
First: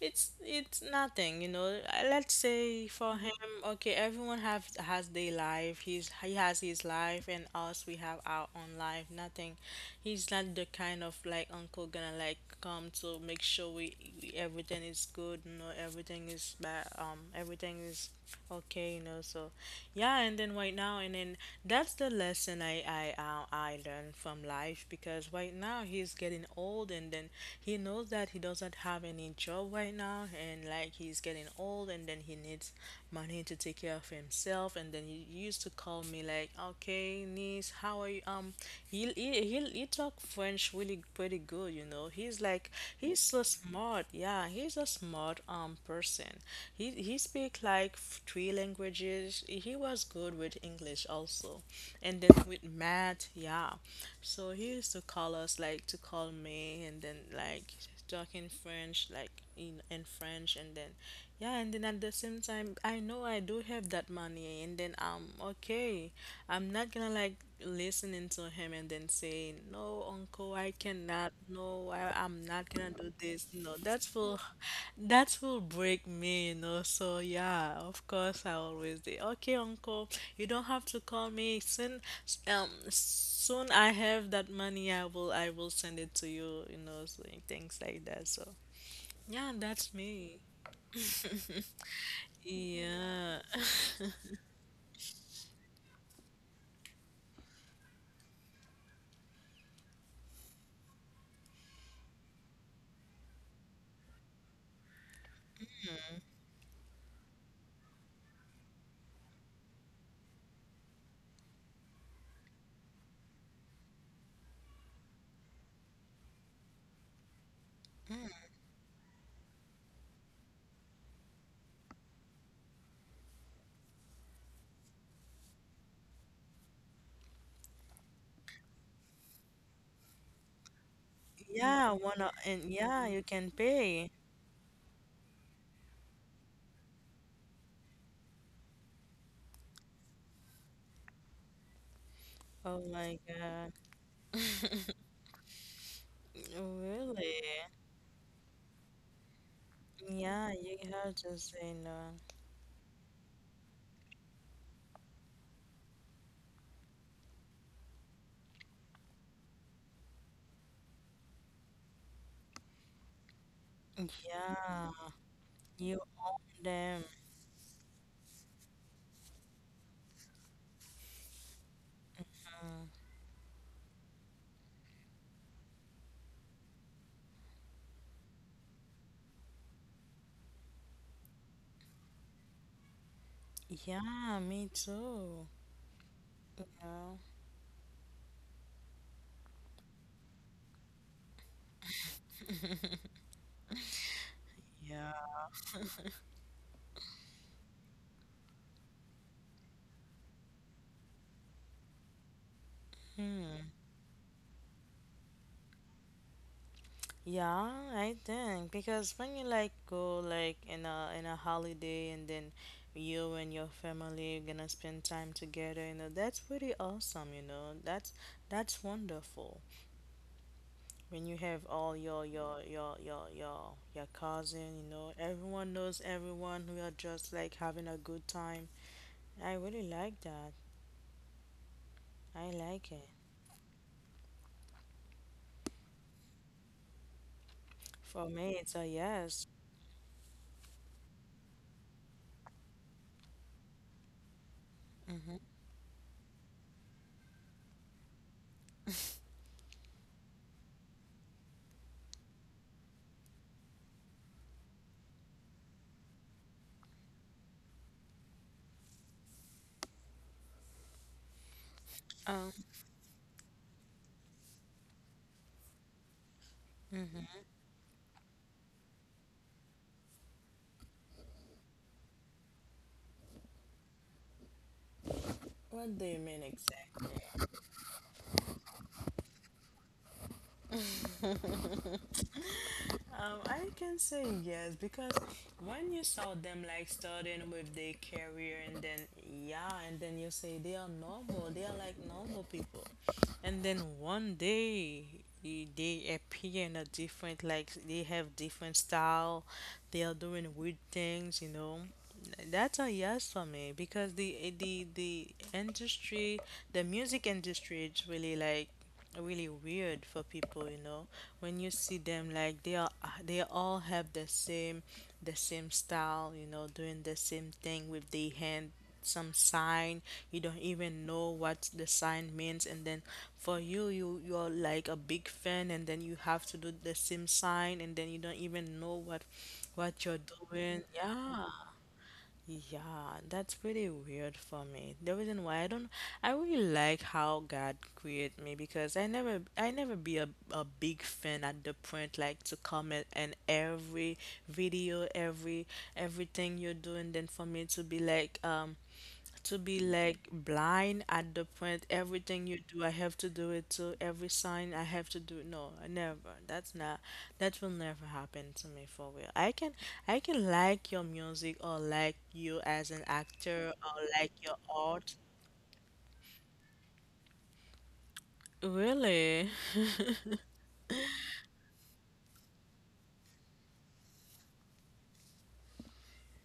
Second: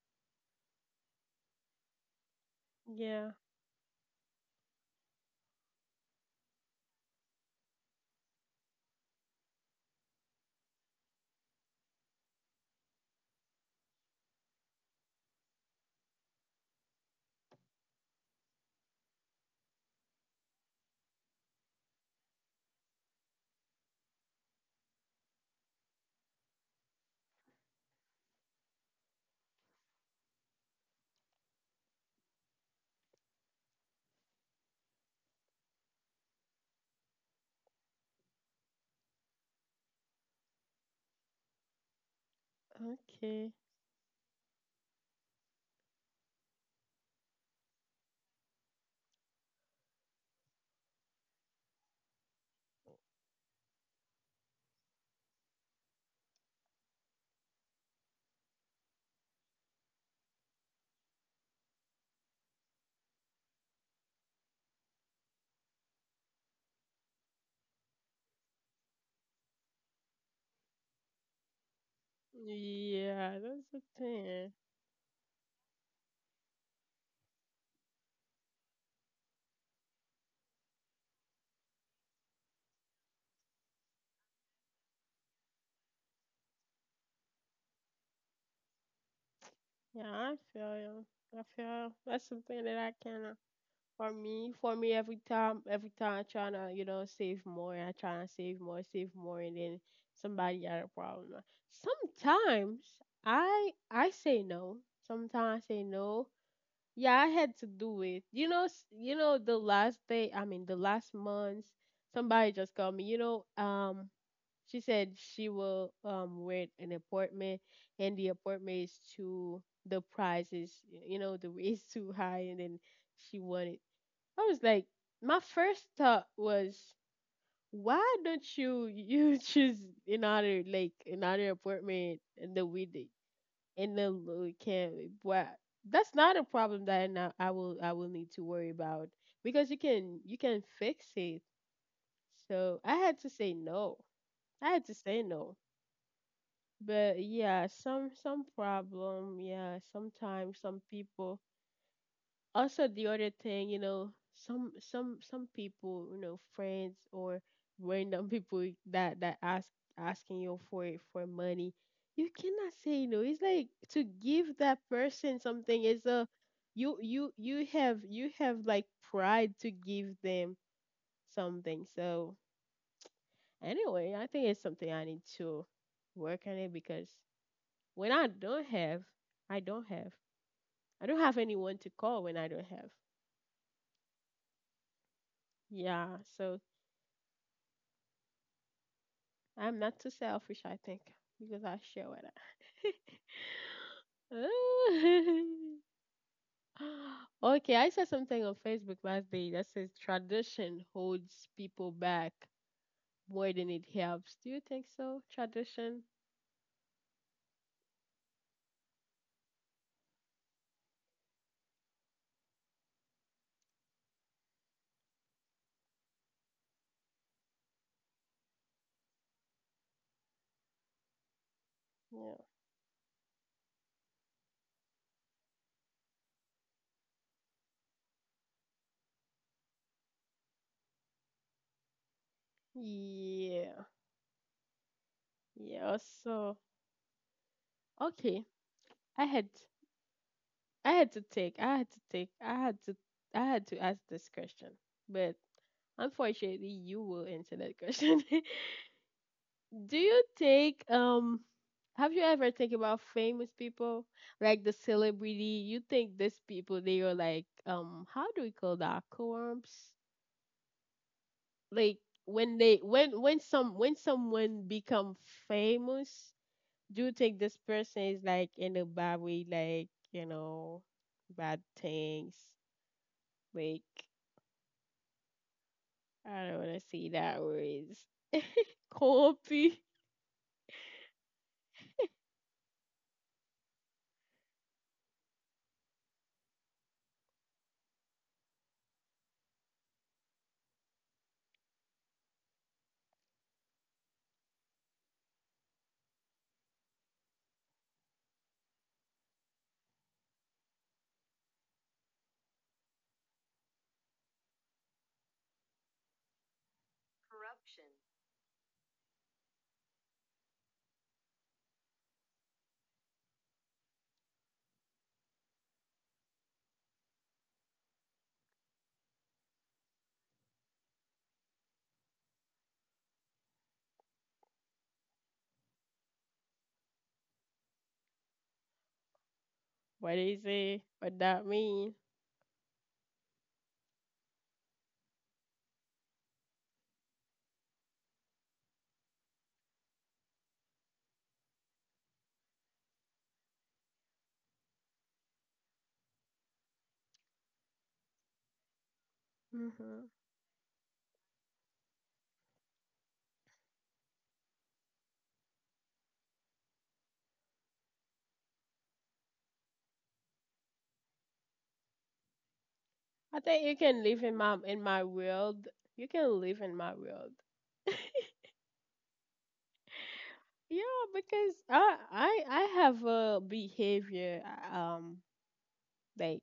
B: it's nothing, you know. Let's say for him,
A: Yeah.
B: okay, everyone have has their life. He has his life, and us we have our own life. Nothing. He's not the kind of like uncle gonna like come to make sure we everything is good. You know, everything is everything is okay. You know, so yeah. And then right now, and then that's the lesson I learned from life because right now he's getting old and then he knows that he doesn't have any job right now and like he's getting old and then he needs money to take care of himself and then he used to call me like, okay, niece, how are you? He talk french really pretty good, you know. He's like he's so
A: Okay.
B: smart. Yeah, he's a smart person. He speak like three languages. He was good with english also and then with Matt, yeah. So he used to call us like to call me and then like talk in French, like in French, and then yeah, and then at the same time, I know I do have that money, and then I'm okay. I'm not gonna like listening to him and then saying, "No, uncle, I cannot. No, I'm not gonna do
A: Yeah,
B: this."
A: that's
B: No,
A: the thing.
B: that will break me, you know. So yeah, of course, I always say, "Okay, uncle, you don't have to call me soon. Soon I have that money. I will send it to you, you know, so things like that." So yeah, that's
A: Yeah,
B: me.
A: I feel you. I feel that's something that I can.
B: Yeah,
A: For me, every time I trying to, you know, save more, I trying to save more, and then somebody got a problem. Sometimes I say no. Sometimes I say no. Yeah, I had to do it. You know, the last day, I mean, the last month, somebody just called me. You know, she said she will rent an apartment, and the apartment is too, the price is, you know, the rate is too high, and then she wanted. I was like, my first thought was, why don't you choose another
B: yeah, one
A: apartment
B: o-
A: in
B: and
A: the, with
B: yeah,
A: the-,
B: you can
A: in
B: pay.
A: the lo-, can. But that's not a problem that I, I will, I will need to worry about, because you can fix it.
B: Oh
A: So I
B: my
A: had to say
B: God.
A: no. I had to say no. But
B: Really?
A: yeah, some problem. Yeah,
B: Yeah,
A: sometimes
B: you
A: some
B: have to
A: people,
B: say no.
A: also the other thing, you know, some people, you know, friends or random people that, that ask, asking you for money, you cannot say no. It's like to give that
B: Yeah,
A: person something
B: you
A: is a,
B: own them.
A: you have like pride to give them something. So
B: Mm.
A: anyway, I think it's something I need to work on it, because when i don't have I don't have anyone to call when I don't have.
B: Yeah, me too.
A: Yeah, so
B: Yeah.
A: I'm not too selfish, I think, because I share with
B: Yeah.
A: her. Okay, I saw something on Facebook last day that says tradition holds people back more than
B: Hmm.
A: it helps. Do you think so? Tradition?
B: Yeah, I think because when you like go like in a holiday and then you and your family are gonna spend time together, you know, that's pretty awesome, you know. That's wonderful. When you have all
A: Yeah.
B: your cousin, you know, everyone knows everyone. We are just like having a good time. I really like that. I like it.
A: Yeah. Yeah. So
B: For
A: okay,
B: me, it's a
A: I
B: yes.
A: had I had to take I had to take I had to ask this question,
B: Hmm.
A: but unfortunately, you will answer that question. Do you think Have you ever think about famous people like the celebrity? You think these people they are like, how do we call that, co-ops? Like
B: Um,
A: when they when some when someone become famous, do you
B: mhm.
A: think this person is like in a bad way, like, you know, bad things? Like,
B: What do you mean
A: I don't wanna see that
B: exactly?
A: word is co-op.
B: I can say yes because when you saw them like starting with their career and then yeah, and then you say they are normal, they are like normal people. And then one day they appear in a different like they have different style. They are doing weird things, you know. That's a yes for me because the industry, the music industry is really like really weird for people, you know. When you see them like they are they all have the same style, you know, doing the same thing with the hand, some sign. You don't even know what the sign means, and then for you, you're like a big fan, and then you have to do the same sign, and then you don't even know what you're
A: What is
B: doing.
A: it? What
B: Yeah.
A: that mean?
B: Yeah, that's pretty weird for me. The reason why I don't, I really like how God created me because I never be a big fan at the point like to comment and every video, everything you're doing. Then for me to be like blind at the point everything you do I have to do it too, every sign I have to do. No, I never. That will never happen to me for real. I can like your music or like you as an
A: I think
B: actor
A: you
B: or
A: can live
B: like
A: in
B: your
A: my, in my
B: art.
A: world. You can live in my world.
B: Really
A: Yeah, because I have a behavior, uh, um like,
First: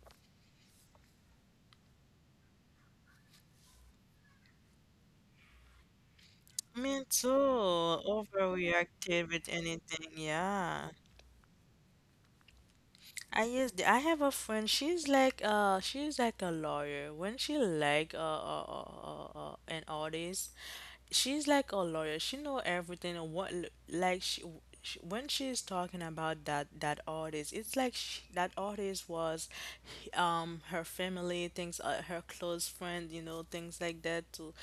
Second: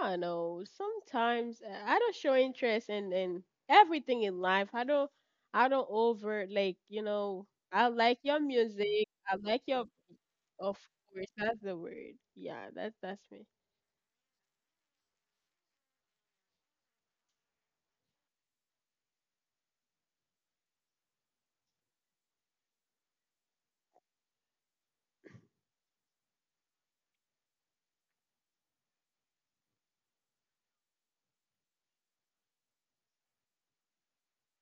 A: I don't know. Sometimes I don't show interest in, everything in life. I don't over like,
B: me
A: you
B: too
A: know. I like your music.
B: overreactive
A: I
B: with
A: like your
B: anything
A: Of
B: yeah.
A: course, that's the word. Yeah, that's
B: I
A: me.
B: used I have a friend. She's like a lawyer. When she like an artist, she's like a lawyer. She know everything. And what like she, when she's talking about that artist, it's like she, that artist was her family, things her close friend, you know, things like that too.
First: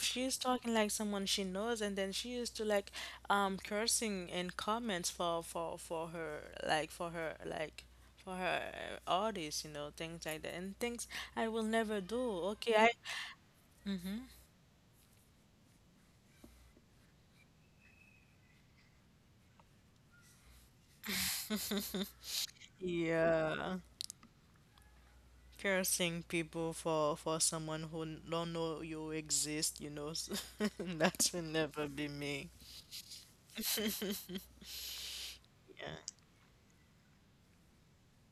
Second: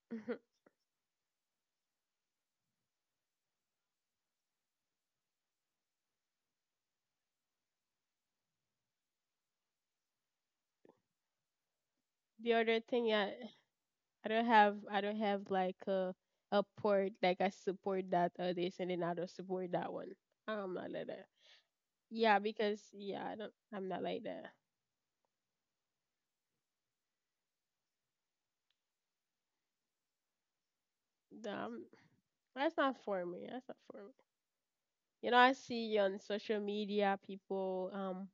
B: She's talking like someone she knows, and then she used to like cursing in comments for her like for her like for her artists, you know, things like that, and things I will never do.
A: The
B: Okay,
A: other
B: I
A: thing, yeah, I don't have like a port, like I support that, this, and then I don't support that one. I'm not like that. Yeah, because yeah,
B: yeah,
A: I'm not like that.
B: cursing people for someone who don't know you exist, you know, so that will
A: Um,
B: never be me.
A: that's not for me. That's not for me. You know, I see
B: Yeah.
A: on social media people, um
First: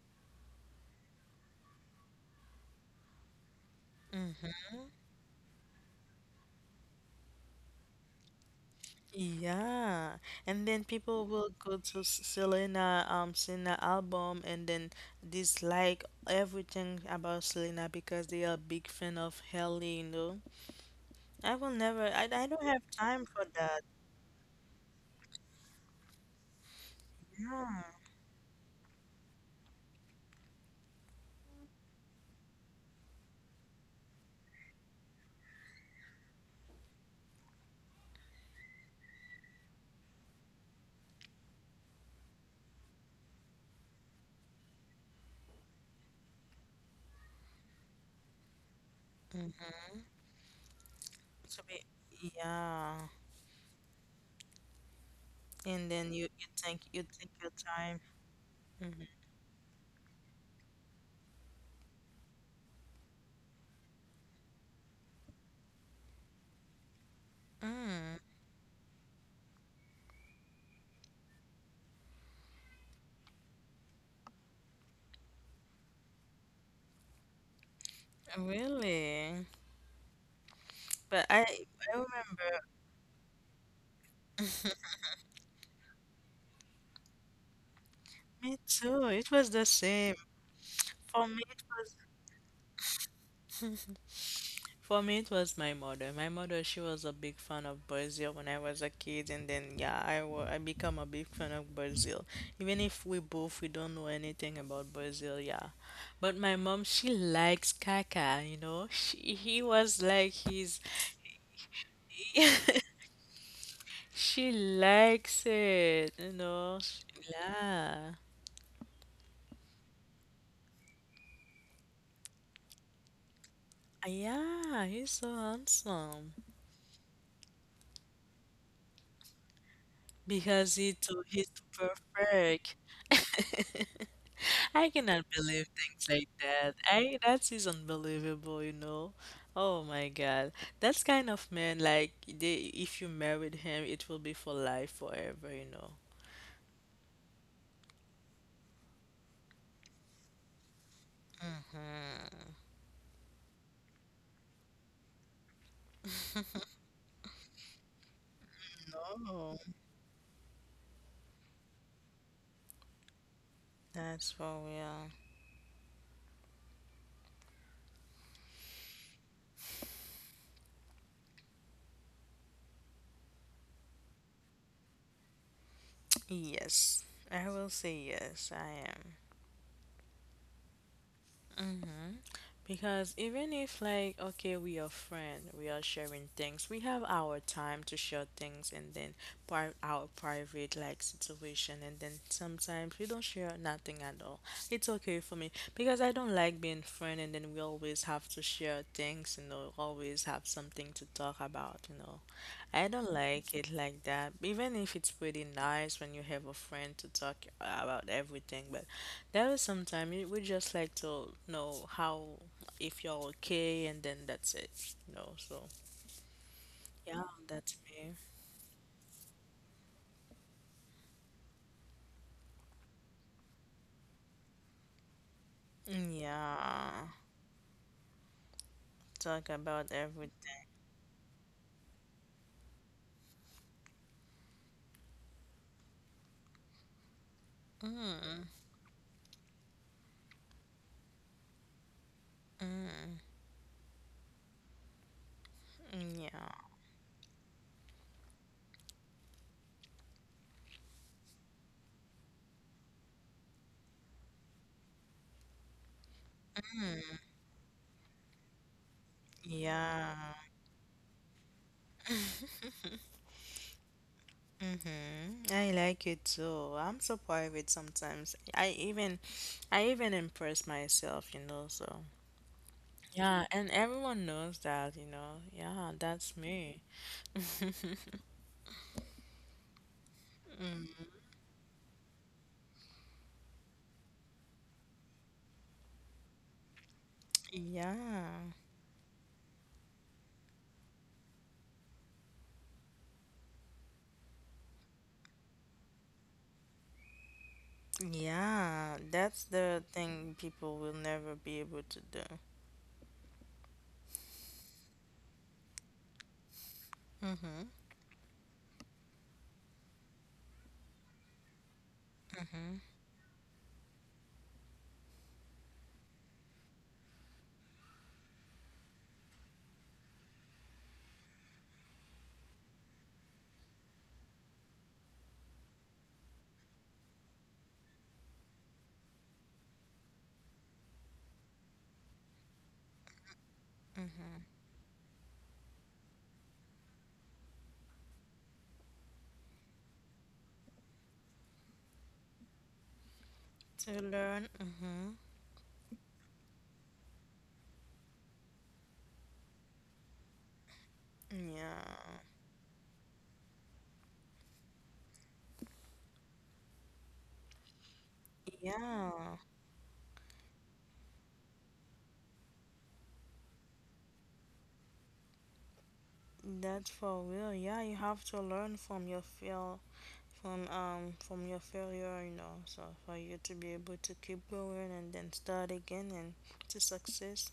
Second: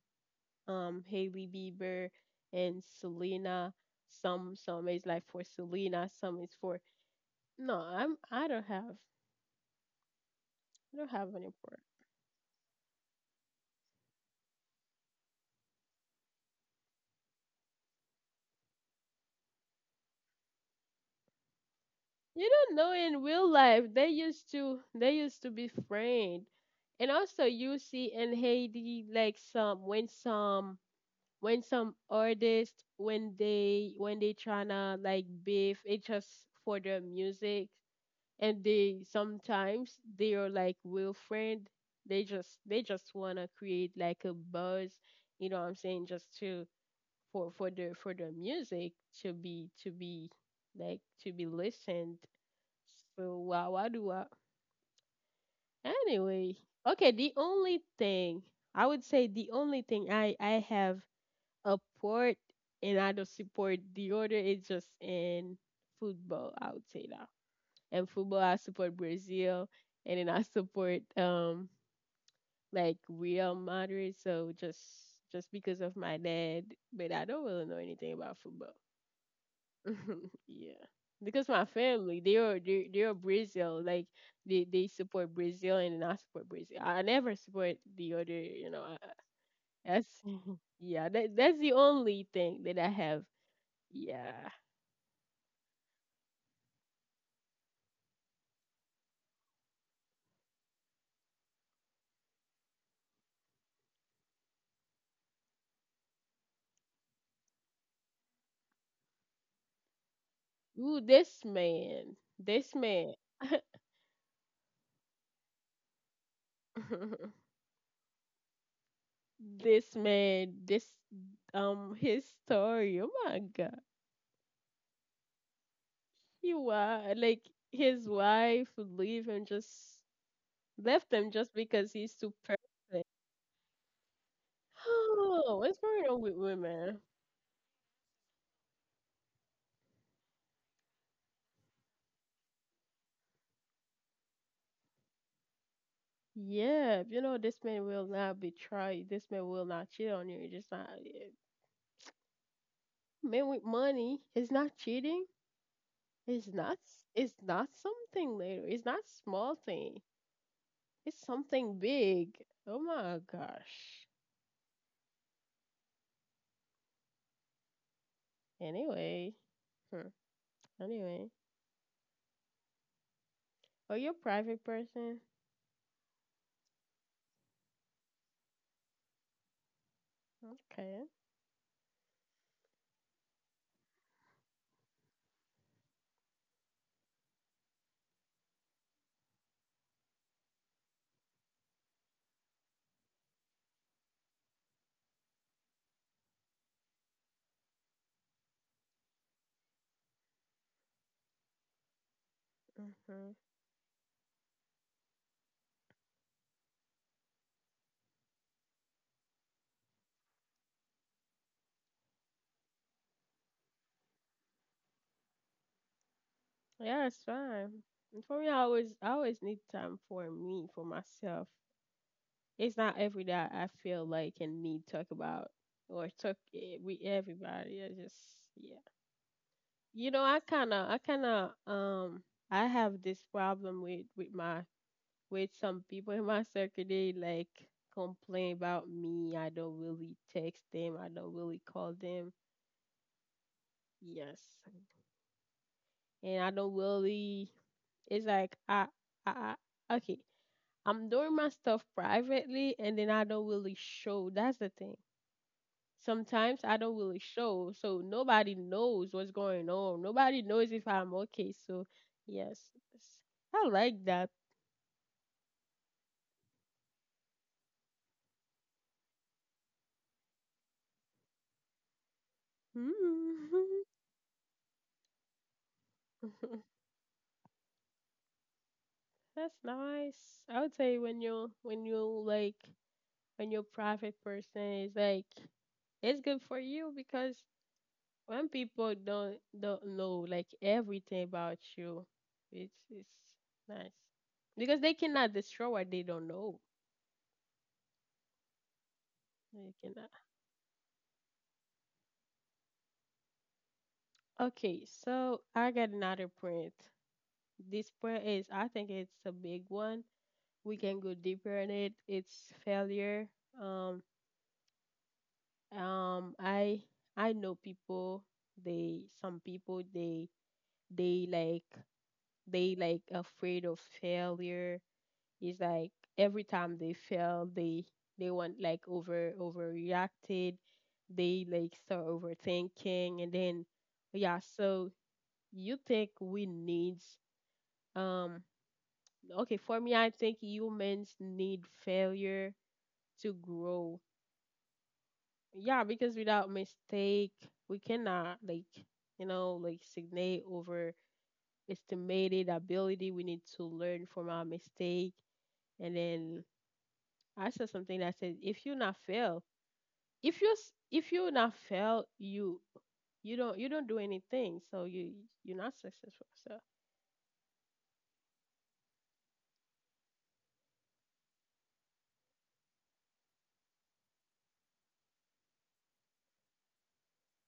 A: um Hailey Bieber and Selena. Some is like for Selena, some is for, no,
B: Yeah, and then
A: I don't
B: people
A: have
B: will
A: any.
B: go to Selena Selena album and then dislike everything about Selena because they are a big fan of Hailey, you know. I will never. I
A: You
B: don't
A: don't
B: have
A: know in
B: time for
A: real
B: that.
A: life they used to be friends. And also you see in Haiti like some when some when some artists, when they tryna like beef it just for their music, and they, sometimes they are like real friend. They just wanna create like a buzz, you know what I'm saying, just to for their music to be like to be
B: To be,
A: listened
B: yeah,
A: so wow, Why do I?
B: and then you
A: Anyway,
B: think you
A: okay.
B: take
A: The
B: your
A: only
B: time.
A: thing I would
B: Mhm.
A: say, the only thing I have a port and I don't support the other is just in football. I would say that. And
B: Mm,
A: football, I support Brazil, and then I support like Real Madrid. So just because of my dad, but I don't really know anything about football.
B: really.
A: yeah.
B: But I
A: Because my family, they are
B: remember,
A: they they are Brazil. Like they support Brazil and I support Brazil. I never support the other.
B: me
A: You know,
B: too,
A: I-
B: it was the same.
A: that's yeah.
B: For
A: That
B: me
A: that's
B: it
A: the
B: was,
A: only thing that I have. Yeah.
B: for me it was my mother. My mother, she was a big fan of Brazil when I was a kid, and then yeah, I become a big fan of Brazil, even if we both, we don't know anything about Brazil. Yeah, but my mom, she likes Kaka, you know. He was like his—
A: Ooh, this man. This man.
B: she likes it, you know. She, yeah.
A: this man. This his story. Oh my god.
B: Yeah, he's so handsome.
A: He wa like his wife leave him just
B: Because he
A: left
B: too,
A: him
B: he's
A: just because he's too perfect.
B: perfect. I cannot
A: Oh,
B: believe
A: what's
B: things
A: going on
B: like
A: with
B: that.
A: women?
B: I, that is unbelievable, you know. Oh my God. That's kind of man like, they, if you married him, it will be for life forever, you know.
A: Yeah, you know, this man will not betray. This man will not cheat on you. It's just not
B: Mm.
A: men with money. It's not cheating. It's not. S- It's not something little. It's not
B: No,
A: small thing. It's something big. Oh my gosh.
B: that's for real.
A: Anyway, hmm. Anyway, oh, you're a private person.
B: Yes. I will say yes, I am.
A: Okay.
B: Mm-hmm. Because even if, like, okay, we are friends, we are sharing things, we have our time to share things, and then our private, like, situation. And then sometimes we don't share nothing at all. It's okay for me because I don't like being friend and then we always have to share things, you know, always have something to talk about, you know. I don't
A: Mhm.
B: like it like that. Even if it's pretty nice when you have a friend to talk about everything, but there is sometimes we just like to know how, if you're okay, and then that's it. You know, so
A: Yeah,
B: yeah,
A: it's
B: that's
A: fine.
B: me.
A: And for me, I always need time for me, for myself. It's not every day I feel like and need talk about or talk
B: Yeah,
A: with everybody. I just yeah.
B: talk about
A: You know, I
B: everything.
A: kind of I kind of um I have this problem with my with some people in my circle. They like
B: Mm,
A: complain about me. I don't really text them. I don't really call them.
B: mm, mm,
A: Yes, and
B: yeah,
A: I don't really. It's like I, I okay. I'm doing my stuff privately, and then I don't really show. That's the thing. Sometimes I don't
B: mm,
A: really show, so nobody knows what's going on.
B: yeah.
A: Nobody knows if I'm okay. So, yes, s- I like that.
B: Mm-hmm. I like it too. I'm so private sometimes. I even impress myself, you know. So yeah, and
A: Mm.
B: everyone knows that, you know. Yeah, that's me.
A: That's nice. I would say when you when you're private person is like it's good for you because
B: Yeah,
A: when people don't know like everything about you, it's nice because they cannot destroy what they don't know.
B: yeah, that's
A: They
B: the
A: cannot.
B: thing people will never be able to do.
A: Okay, so I got another point.
B: Mm-hmm,
A: This point is, I think it's a big one. We can go deeper in it. It's failure. Um, um, I I know people. They some people they like they like afraid of failure. It's like every time they fail, they want like over overreacted. They like start overthinking, and then
B: mm-hmm.
A: yeah. So you think we need Um, okay, for me, I think humans need failure to
B: To
A: grow.
B: learn, mm-hmm.
A: Yeah, because without mistake, we cannot like, you know, like signate overestimated
B: Yeah,
A: ability. We need to learn from our mistake. And then I said something that said, if you not
B: yeah,
A: fail, if you not fail, you you don't do anything. So you you're not successful. So
B: that's for real. Yeah, you have to learn from your fail, from your failure, you know. So for you to be able to keep going and then start again and to success.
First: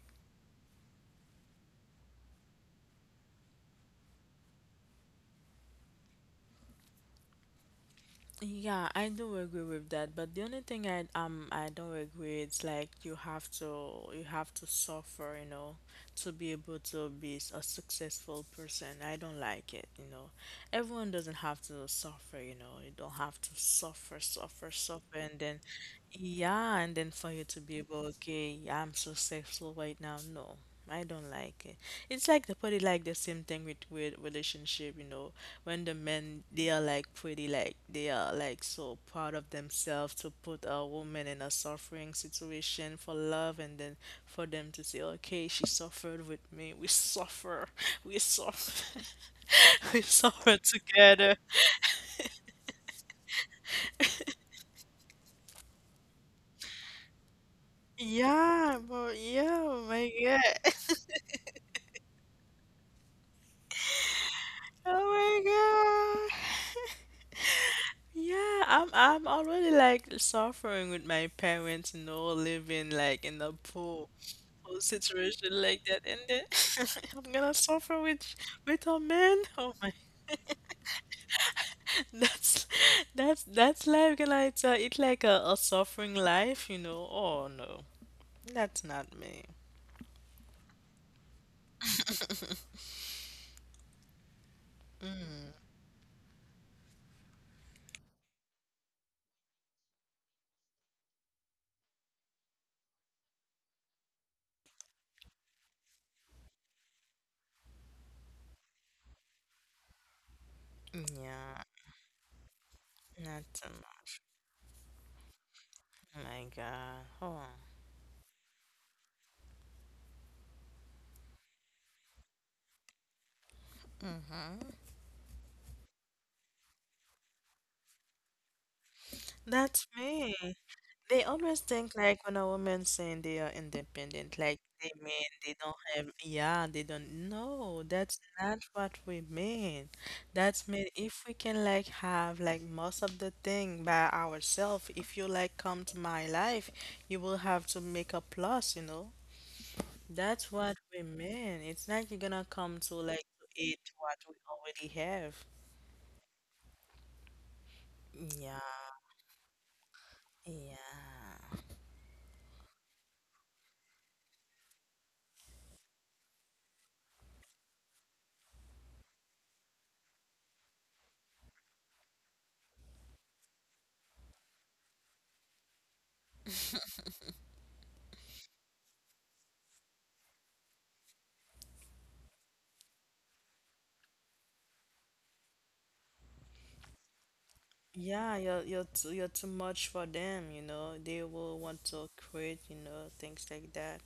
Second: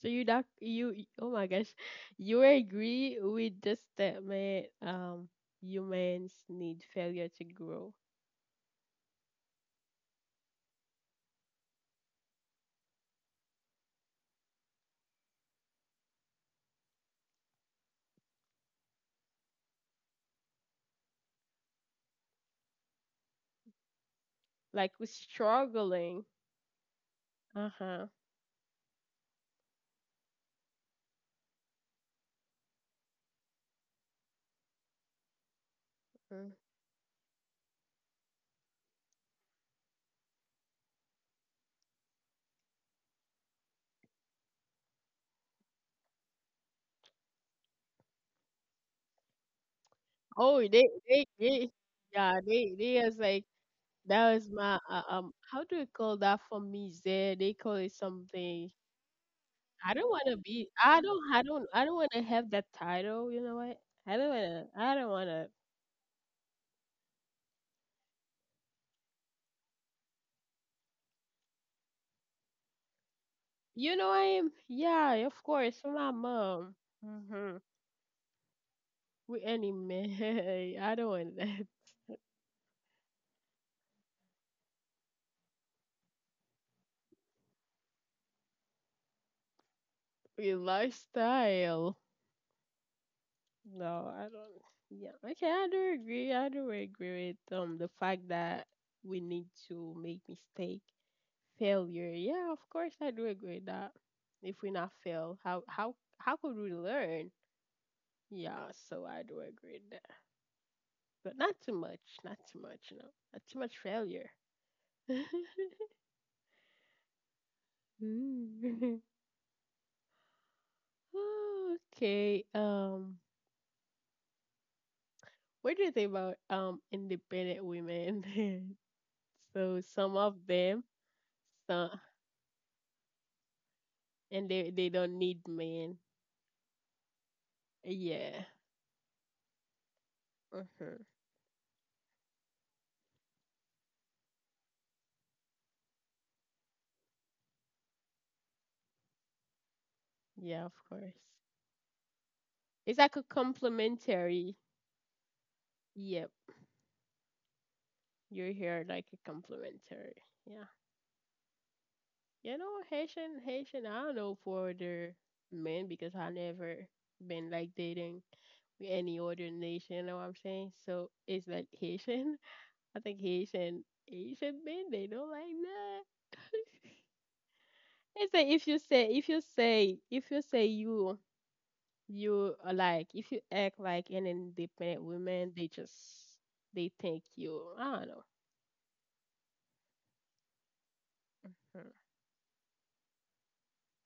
A: so you not you oh my gosh, you agree with the statement humans need failure to grow.
B: Yeah, I do agree with that, but the only thing I don't agree it's like you have to, you have to suffer, you know, to be able to be a successful person. I don't like it, you know. Everyone doesn't have to suffer, you know. You don't have to suffer, suffer,
A: Like we're
B: suffer, and then
A: struggling.
B: yeah, and then for you to be able,
A: Uh-huh.
B: okay, I'm successful right now. No, I don't like it. It's like the probably like the same thing with relationship, you know, when the men
A: Mm.
B: they are like pretty, like they are like so proud of themselves to put a woman in a suffering situation for love, and then for them to say, okay, she suffered with me. We suffer. We suffer. We suffer
A: Oh, they they
B: together.
A: they yeah, they was like that was my how do you call that for me there? They call it something.
B: Yeah, but yeah, oh
A: I don't
B: my
A: wanna be
B: God.
A: I don't wanna have that title, you know what? I don't wanna I
B: Oh
A: don't wanna
B: my God. Yeah, I'm already like suffering with my parents, you know, living like in a
A: you
B: poor
A: know I am yeah, of
B: situation
A: course,
B: like
A: for
B: that,
A: my
B: and then
A: mom.
B: I'm gonna
A: Mhm.
B: suffer with a man.
A: With any
B: Oh my,
A: man. I don't want that.
B: that's that's life. Can I tell? It's like a suffering life, you know. Oh no, that's not me.
A: With lifestyle. No, I don't. Yeah. Okay, I do agree with the fact that we need to make mistake, failure. Yeah, of course I do agree with that. If we not fail, how could we learn? Yeah, so I do agree with that. But not
B: Yeah,
A: too much. Not too much. No,
B: not
A: not too
B: too
A: much
B: much.
A: failure.
B: Oh my God.
A: Mm. okay.
B: Oh,
A: What do you think about independent women? So
B: that's
A: some
B: me.
A: of them,
B: They always
A: some
B: think like when a woman saying they are independent,
A: and
B: like
A: they
B: they
A: don't
B: mean
A: need
B: they don't
A: men.
B: have, yeah, they don't. No, that's
A: Yeah.
B: not what we mean. That's mean
A: Uh-huh.
B: if we can like have like most of the thing by ourselves, if you like come to my life, you will have to make a plus, you know? That's
A: Yeah, of
B: what we
A: course.
B: mean. It's not you're gonna come to
A: It's like a
B: like to eat what we
A: complimentary.
B: already have.
A: Yep, you're
B: Yeah,
A: here like a complimentary. Yeah.
B: yeah.
A: You know, Haitian. I don't know for the men because I never been like dating with any other nation. You know what I'm saying? So it's like Haitian. I think Haitian men they don't like that. It's like if you say if you say if you say you you are like if you act like an independent woman, they just they think you I don't know.
B: Yeah, you're too, you're too much for them, you know. They will want
A: Hmm,
B: to quit, you know, things like that.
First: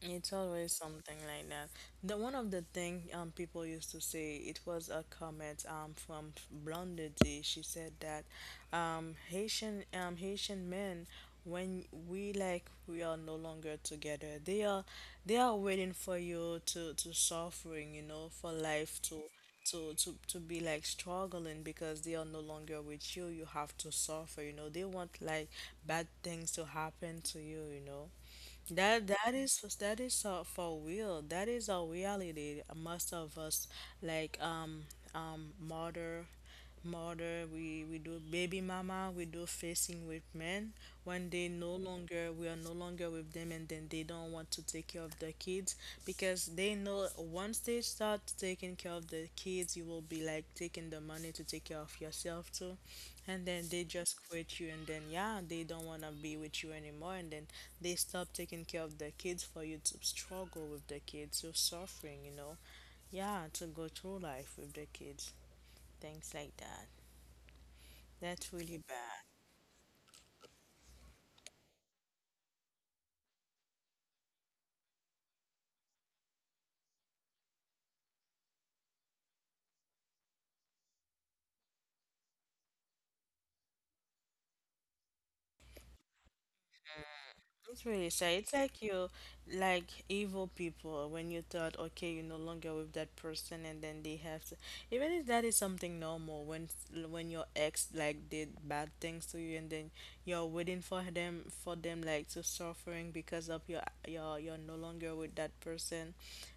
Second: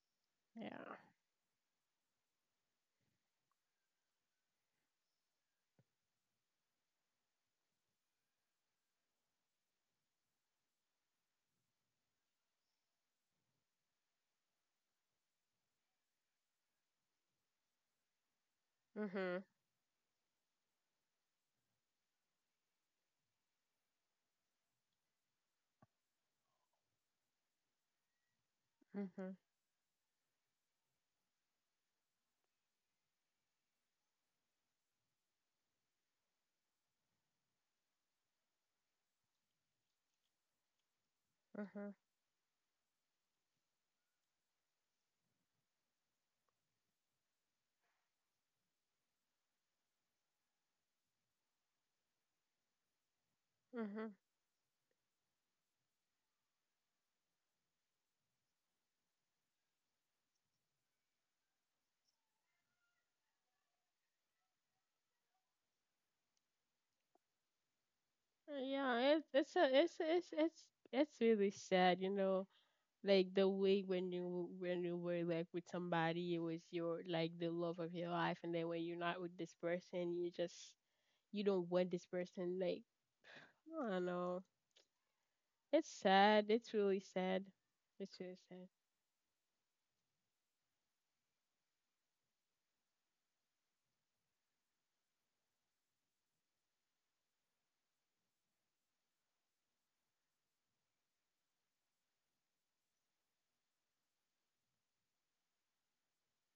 B: It's always
A: yeah.
B: something like that. The one of the thing people used to say, it was a comment from Blondie. D. She said that Haitian Haitian men, when we like, we are no longer together, they are waiting for you to suffering, you know, for life to
A: Mhm.
B: to be like struggling because they are no longer with you, you have to suffer, you know, they want like bad things to happen to you, you know. That, that
A: Mhm.
B: is, that is for real. That is a reality. Most of us, like mother we do baby mama, we do facing with men when they no
A: Mhm.
B: longer, we are no longer with them, and then they don't want to take care of their kids because they know once they start taking care of the kids you will be like taking the money to take care of yourself too. And then they just
A: Mhm.
B: quit you, and then yeah, they don't wanna be with you anymore, and then they stop taking care of their kids for you to struggle with the kids, you're suffering, you know. Yeah, to go through life with the kids. Things like that. That's really
A: Yeah.
B: bad.
A: It's a, it's it's really sad, you know. Like the way when you were like with somebody it was your like the love of your life and then when you're not with this person you just you don't want this person like I don't know, it's sad. It's really sad.
B: It's really
A: It's
B: sad.
A: really
B: It's
A: sad.
B: like you, like evil people when you thought, okay, you're no longer with that person, and then they have to, even if that is something normal, when your ex like did bad things to you, and then you're waiting for them, for them like to suffering because of your, you're no longer with that person.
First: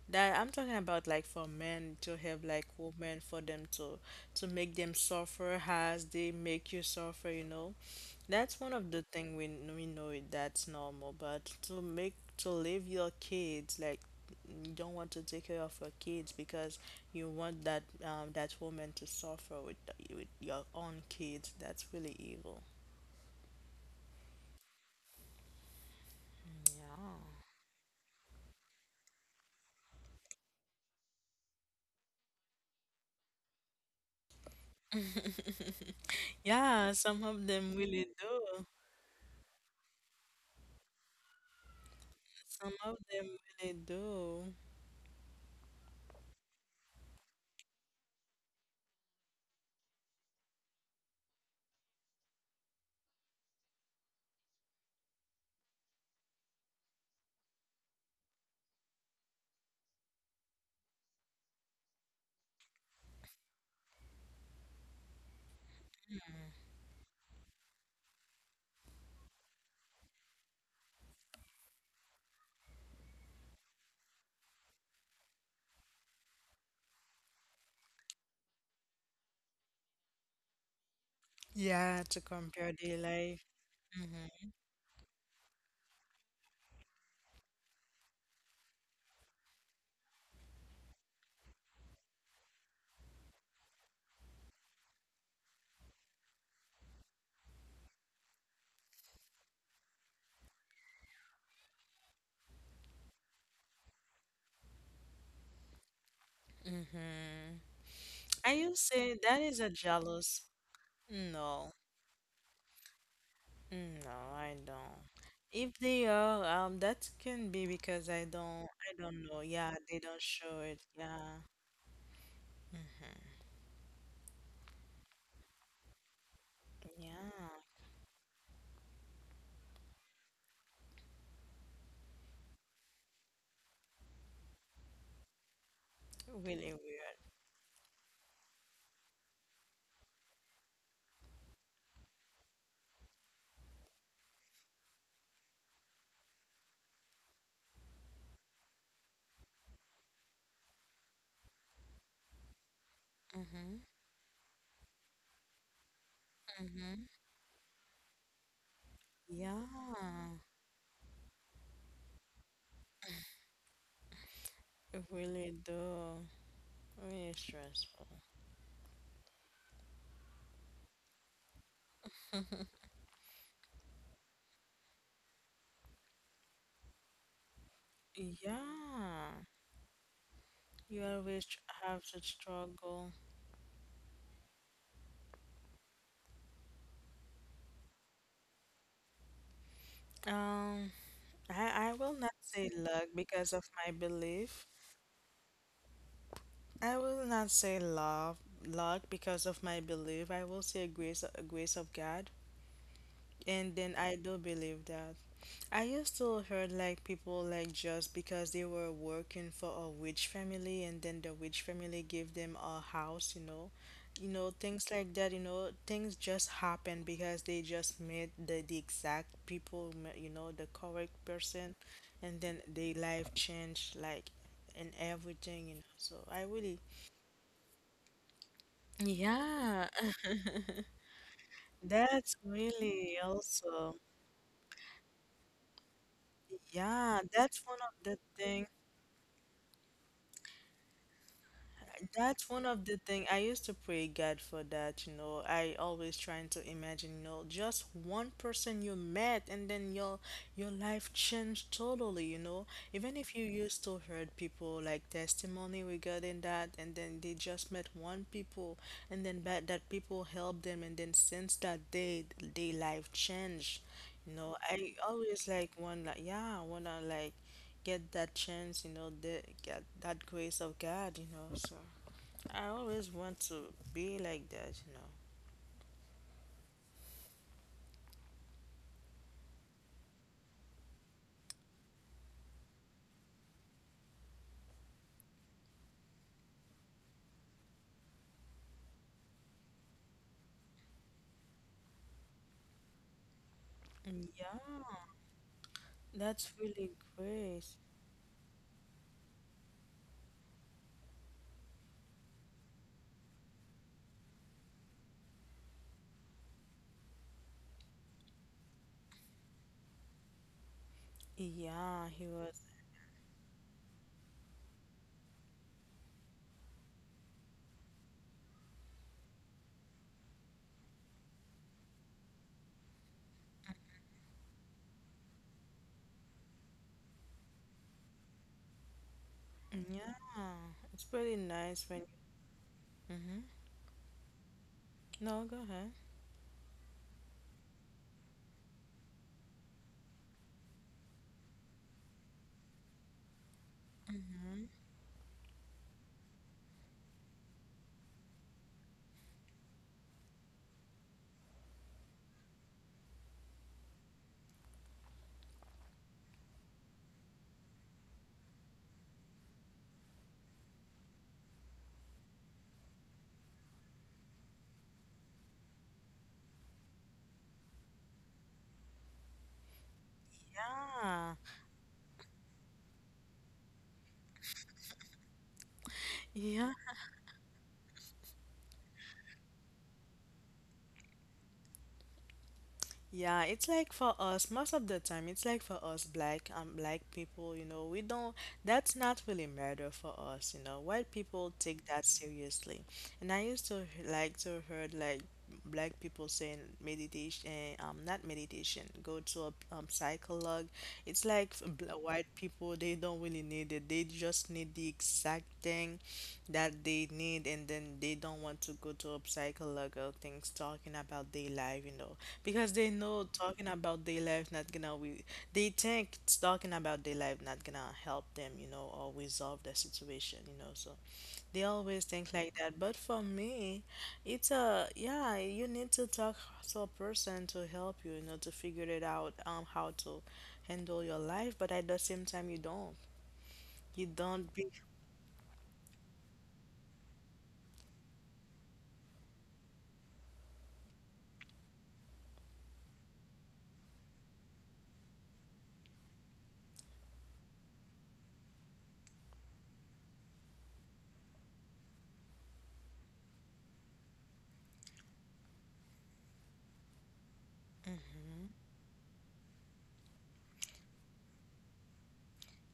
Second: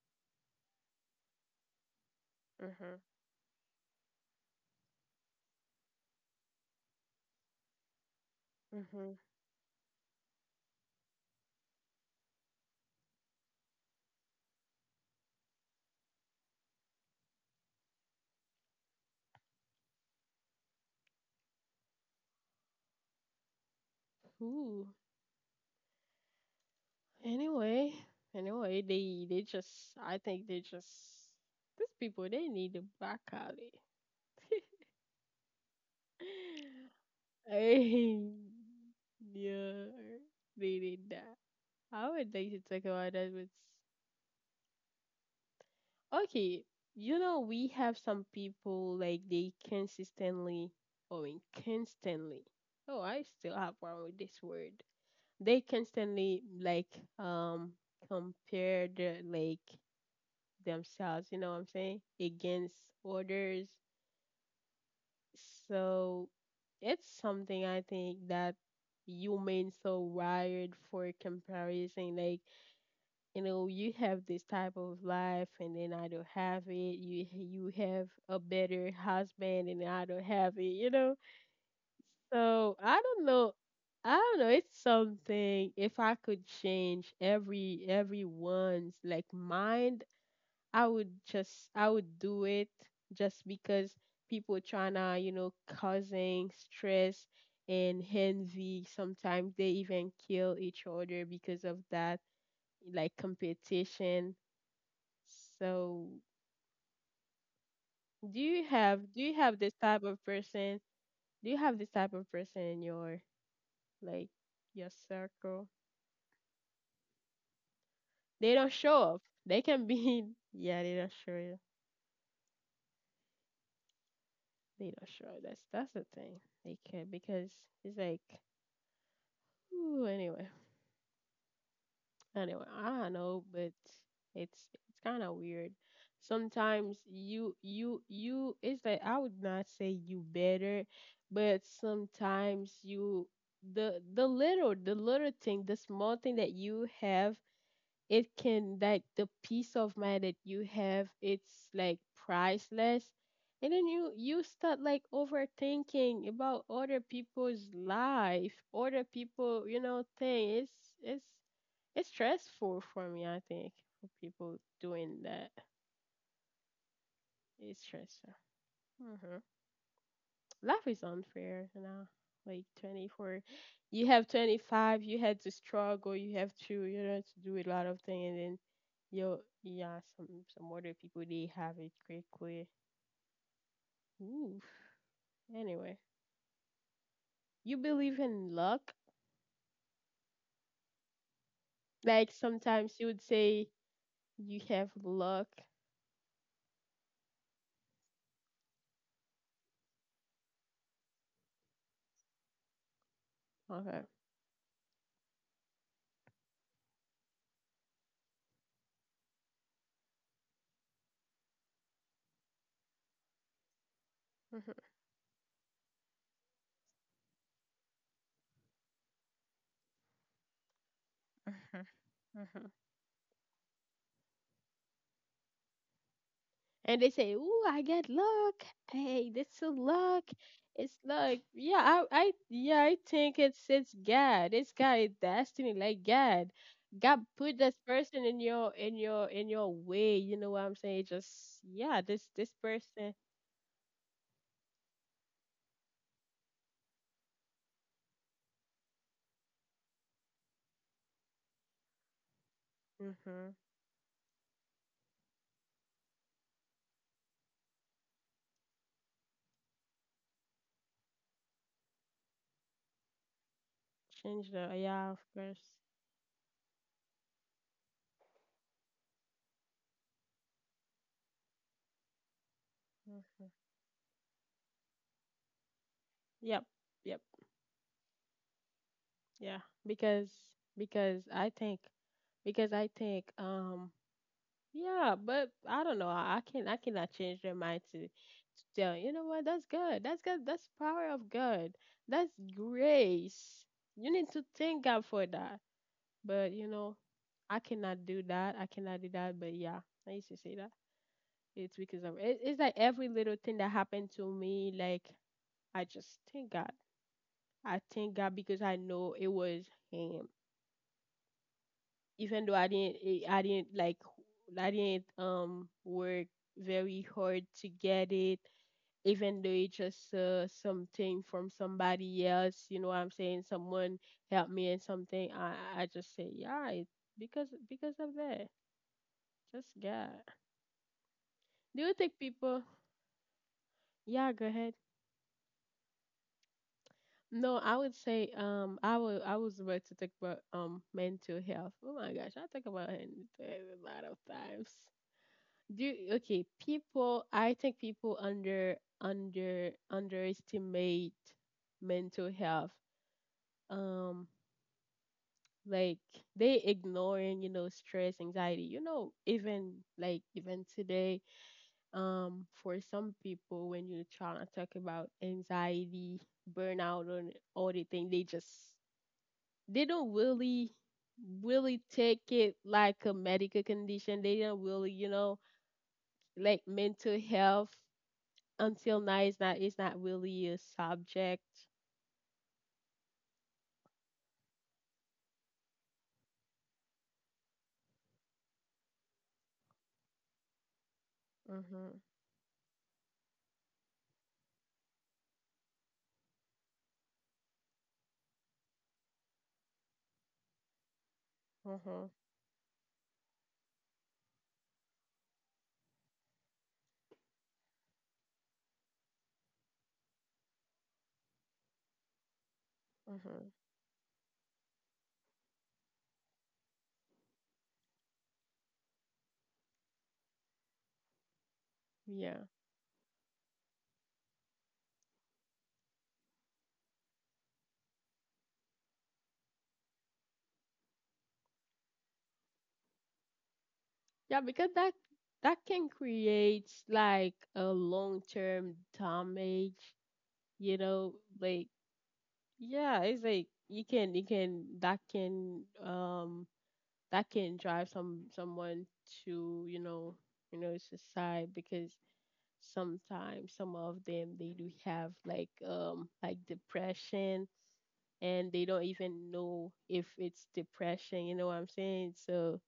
B: That I'm talking about, like for men to have like
A: Mhm.
B: women for them to make them suffer as they make you suffer, you know. That's one of the
A: Mhm.
B: thing we we know it, that's normal, but to make to leave your kids like you don't want to take care of your kids because you want that that woman to suffer with the, with your own kids. That's really evil.
A: Ooh,
B: Yeah.
A: anyway, anyway, they just I think they just these people they need to back out it.
B: Yeah, some of them really
A: Hey,
B: do.
A: yeah, they did that. I would like to
B: Some
A: talk
B: of
A: about that
B: them
A: with
B: really do.
A: okay. You know, we have some people like they consistently or constantly. Oh, I still have one with this word. They constantly like um compare their like themselves, you know what I'm saying, against others. So it's something I think that humans are wired for comparison. Like you know you have this type of life and then I don't have it, you have a better husband and I don't have it, you know.
B: Yeah, to compare
A: So
B: their
A: I don't
B: life.
A: know, I don't know, it's something if I could change everyone's like mind, I would do it just because people trying to, you know, causing stress and envy, sometimes they even kill each other because of that, like competition. So,
B: Mm-hmm.
A: do
B: Are
A: you
B: you
A: have
B: saying
A: do you
B: that
A: have
B: is a
A: this type of
B: jealous?
A: person? Do you
B: No.
A: have this type of person in your
B: Mm, no,
A: like
B: I
A: your
B: don't.
A: circle?
B: If they are, that can be because
A: They don't
B: I
A: show up.
B: don't know.
A: They
B: Yeah,
A: can
B: they don't
A: be
B: show it.
A: yeah, they don't show
B: Yeah,
A: you. They don't show up. That's the thing. They can because
B: yeah,
A: it's like ooh, anyway. Anyway, I don't know, but it's kind of weird.
B: really
A: Sometimes
B: weird.
A: you it's like I would not say you better, but sometimes you the the little thing, the small thing that you have, it can like the peace of mind that you have, it's like priceless. And
B: Mhm,
A: then you start like overthinking about other
B: mhm.
A: people's life, other
B: Yeah,
A: people, you know, thing. It's it's it's stressful for me, I think, for people
B: it
A: doing that.
B: really do. Really
A: It's
B: stressful.
A: stressful. hmm Life is unfair, you know. Like 24, you have 25, you had to struggle, you have to, you know, to do a lot of things, and then
B: Yeah,
A: you, yeah, some other
B: you
A: people
B: always
A: they have it
B: have to
A: quickly.
B: struggle.
A: Oof. Anyway, you believe in luck?
B: Um, I will
A: Like
B: not say
A: sometimes
B: luck
A: you would
B: because
A: say
B: of my
A: you
B: belief.
A: have luck.
B: I will not say love, luck because of my belief. I will say grace, grace of God. And then
A: Okay.
B: I do believe that. I used to heard like people like just because they were working for a witch family and then the witch family gave them a house, you know. You know,
A: Hmm,
B: things like that, you know, things just happen because they just met the exact people, you know, the correct person, and then
A: hmm,
B: their life changed, like, and everything, you know. So I really,
A: and they say, "Ooh, I get luck. Hey, this is
B: yeah.
A: luck." It's like,
B: That's
A: yeah, I
B: really
A: think it's
B: also,
A: God. It's God destiny, like God.
B: yeah,
A: God put
B: that's
A: this
B: one of the
A: person in
B: thing.
A: your way. You know what I'm saying? Just yeah, this
B: That's
A: this
B: one of the
A: person.
B: thing. I used to pray God for that, you know. I always trying to imagine, you know, just one person you met and then your life changed totally, you know. Even if you
A: Mhm.
B: used to heard people like testimony regarding that and then they just met one people and then that, that people helped them and then since that day their life changed. You
A: Change
B: know,
A: the
B: I
A: yeah, of
B: always
A: course.
B: like one like, yeah, wanna like get that chance, you know, the, get that grace of God, you know. So I always want
A: Mhm.
B: to be like that, you know.
A: Yep, yep, yeah. Because because I think because I think yeah, but I don't know. I can I cannot change their mind to tell, you know what, that's good. That's good. That's power of God. That's grace. You need
B: Mm,
A: to
B: yeah,
A: thank God for that. But
B: that's
A: you
B: really
A: know, I
B: great.
A: cannot do that. I cannot do that. But yeah, I used to say that. It's because of it, it's like every little thing that happened to me, like I just thank God. I thank God because I know it was him.
B: Yeah, he
A: Even though
B: was.
A: I didn't I didn't like I didn't work very hard to get it, even though it's just something from somebody else, you know what I'm saying? Someone helped me in something. I just say, yeah, it, because of that. Just God.
B: Yeah, it's pretty
A: Do
B: nice
A: you
B: when.
A: think people
B: Mm-hmm.
A: yeah, go ahead.
B: No, go ahead.
A: No, I would say I would I was about to talk about mental health. Oh my gosh, I talk about it a lot of times. Do okay, people I think people under underestimate mental health. Um like they ignoring, you know, stress, anxiety. You know, even like even today, for some people when you're trying to talk about anxiety, burnout and all the thing, they just they don't really
B: Yeah,
A: really take it like a medical condition. They don't really, you know, like
B: yeah.
A: mental health until now it's not really a subject.
B: Yeah, it's like for us, most of the time, it's like for us black black people, you know, we don't, that's not really matter for us, you know. White people take
A: Mhm.
B: that seriously. And I used to like to heard like black people saying meditation, not meditation, go to a psychologue. It's like for
A: Mhm.
B: white people, they don't really need it. They just need the exact thing that they need and then they don't want to go to a psychologue or things talking about their life, you know. Because they know
A: Mhm.
B: talking about their life not gonna we, they think it's talking about their life not gonna help them, you know, or resolve the situation, you know. So they always think
A: Yeah.
B: like that. But for me, it's a yeah, you need to talk to a person to help you, you know, to figure it out, how to handle your life, but at the same time you don't. You
A: Yeah,
B: don't be.
A: because that that can create like a long term damage. You know, like yeah, it's like you can that can that can drive some someone to you know suicide because sometimes some of them they do have like depression and they don't even know if it's depression. You know what I'm saying? So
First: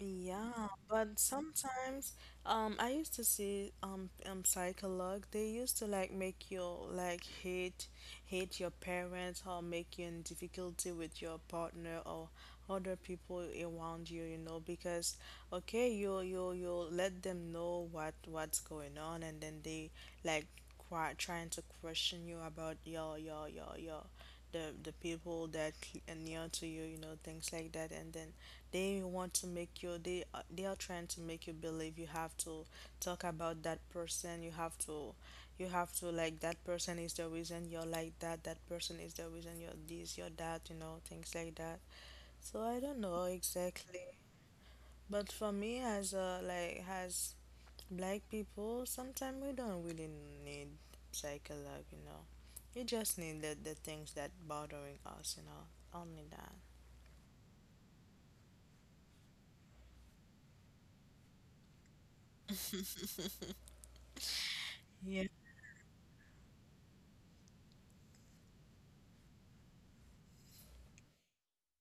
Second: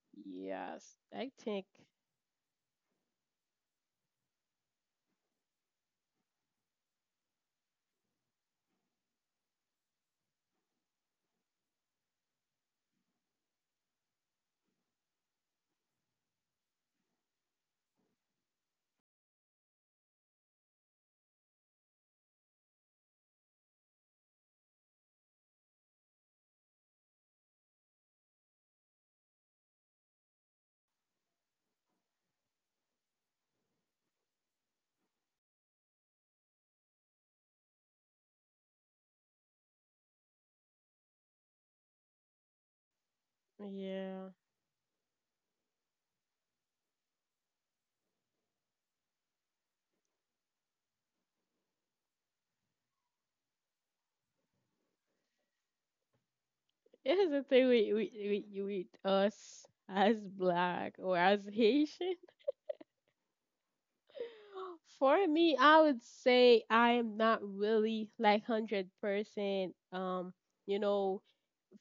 B: Yeah,
A: yes,
B: but
A: I think
B: sometimes I used to see psychologue they used to like make you like hate your parents or make you in difficulty with your partner or other people around you, you know, because okay, you let them know what's going on and then they like trying to question you about your the people that are near to you, you know, things like that, and then they want to make you, they are trying to make you believe you have to talk about that person, you have to like that person is the reason you're like that, that person is the reason you're this, you're that, you know, things like that. So I don't know exactly,
A: yeah,
B: but for me as a like as black people sometimes we don't really need psychologue, you know, you just need the things that bothering us, you know, only that.
A: it is a thing with with us as black or as Haitian.
B: Yeah,
A: For me, I would say I am not really like 100%. You know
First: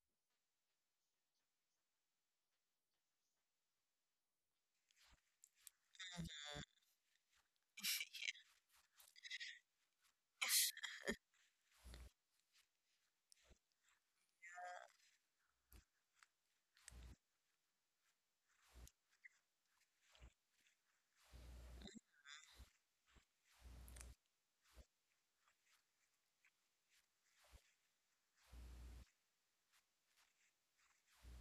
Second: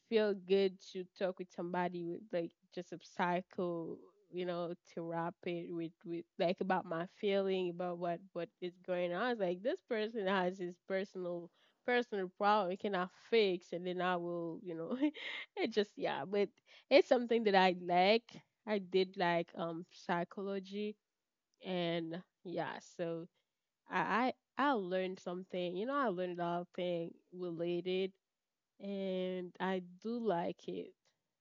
A: feel good to talk with somebody with like just a psycho, you know, therapy with like about my feeling about what is going on. It's like this person has his personal problem he cannot fix, and then I will, you know, it just yeah. But it's something that I like. I did like psychology and yeah, so I learned something. You know, I learned a lot of things related and I do like it,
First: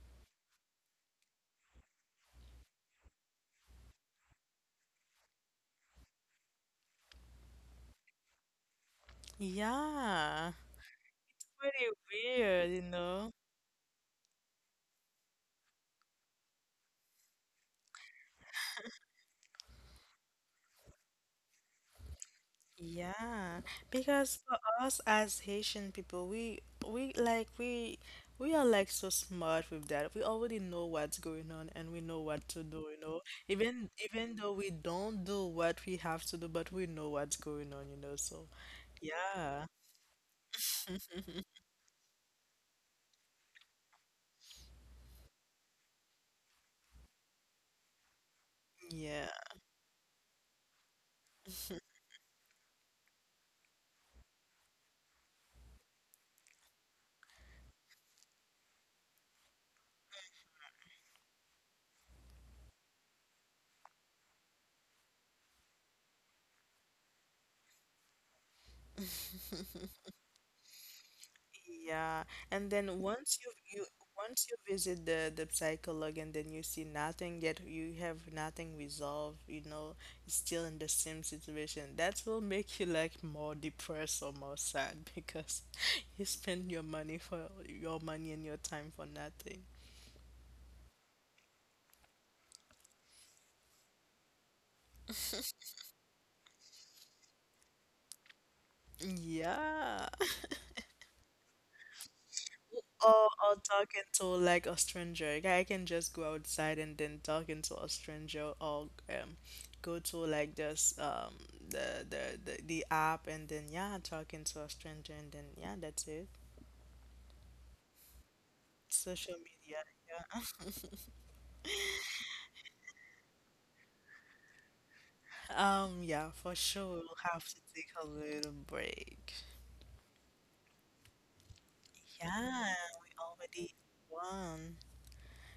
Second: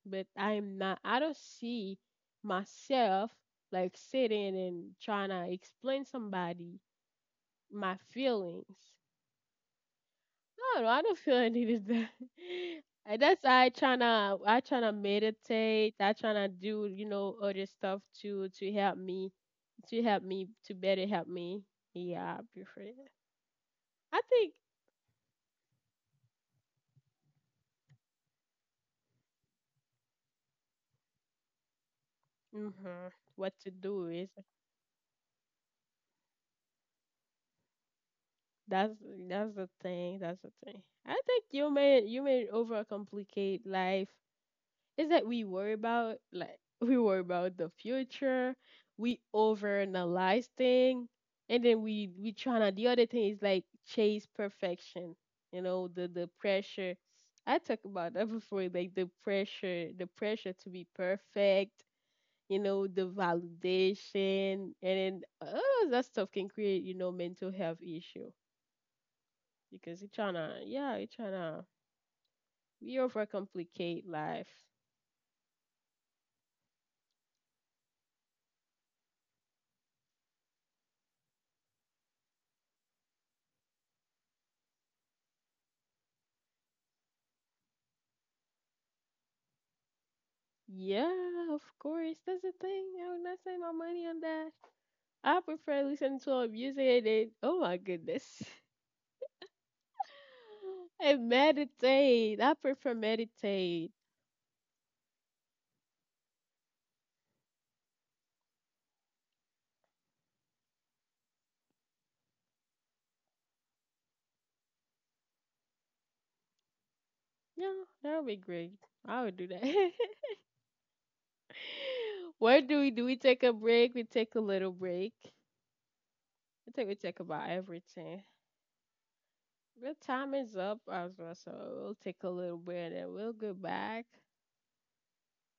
A: but I'm not. I don't see myself like sitting and trying to explain somebody my feelings.
B: yeah,
A: No, no, I don't feel I needed
B: pretty
A: that.
B: weird, you
A: And
B: know.
A: that's I tryna meditate. I tryna do you know other stuff to to help me to better help me. Yeah, I prefer that.
B: Yeah,
A: I
B: because
A: think
B: for us as Haitian people we like we are like so smart with that, we already know what's going on and we know what to do, you
A: hmm
B: know.
A: what to
B: Even
A: do is
B: even though we don't do what we have to do but we know what's going on, you know. So
A: That's that's
B: yeah.
A: the thing. That's the thing. I think you may overcomplicate life. Is that we worry about like we worry about the future. We
B: Yeah,
A: overanalyze thing, and then we tryna. The other thing is like chase perfection. You know the pressure. I talked about that before. Like the pressure to be perfect. You know the validation, and then all of that stuff can create you know mental health issue because you tryna, yeah, you tryna,
B: yeah. And
A: we
B: then once you, you
A: overcomplicate
B: once you
A: life.
B: visit the psychologue and then you see nothing yet, you have nothing resolved, you know, you're still in the same situation. That will make you like more depressed or more sad because you spend your money for your money and your time for nothing.
A: Yeah, of course, that's the thing. I would not spend my money on that. I prefer listening to a music and oh my goodness,
B: Yeah.
A: and meditate. I prefer
B: Or or
A: meditate.
B: talking to like a stranger. Like, I can just go outside and then talking to a stranger, or go to like this the the app and then yeah, talking to a stranger and then yeah, that's it.
A: Yeah, that would be great. I would
B: Social
A: do
B: media,
A: that.
B: yeah.
A: What do? We take a break. We take a little break.
B: Yeah, for
A: I think
B: sure
A: we talk
B: we'll have
A: about
B: to take a
A: everything.
B: little break.
A: The time is up as well, so we'll take a little
B: Yeah,
A: bit
B: we
A: and we'll go
B: already
A: back.
B: won.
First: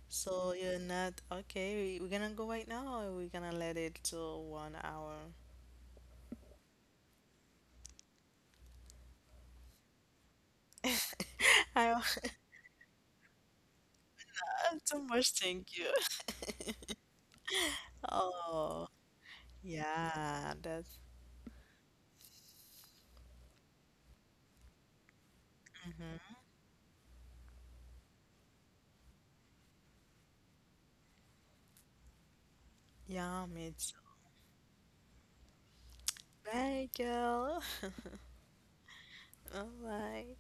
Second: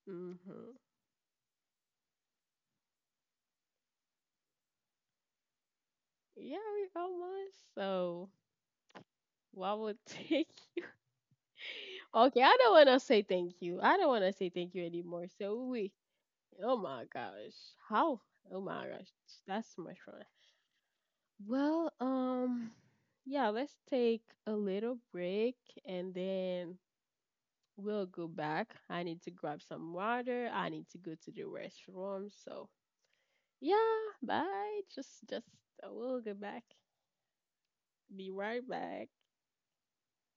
B: So
A: Mm-hmm.
B: you're not okay. We're gonna go right now, or we're gonna let it to 1 hour.
A: Yeah, we got one. So, what would take you?
B: I
A: Okay, I don't want to say thank you. I don't want to say thank you
B: So
A: anymore.
B: much
A: So,
B: thank you.
A: we, oh my gosh, how? Oh
B: Oh,
A: my gosh, that's so much fun.
B: yeah, that's
A: Well, yeah, let's take a little break and
B: mhm.
A: then we'll go back. I need to grab some water. I need to go to the restroom. So,
B: Yum. It's
A: yeah, bye. We'll go back.
B: bagel.
A: Be right back.
B: All right.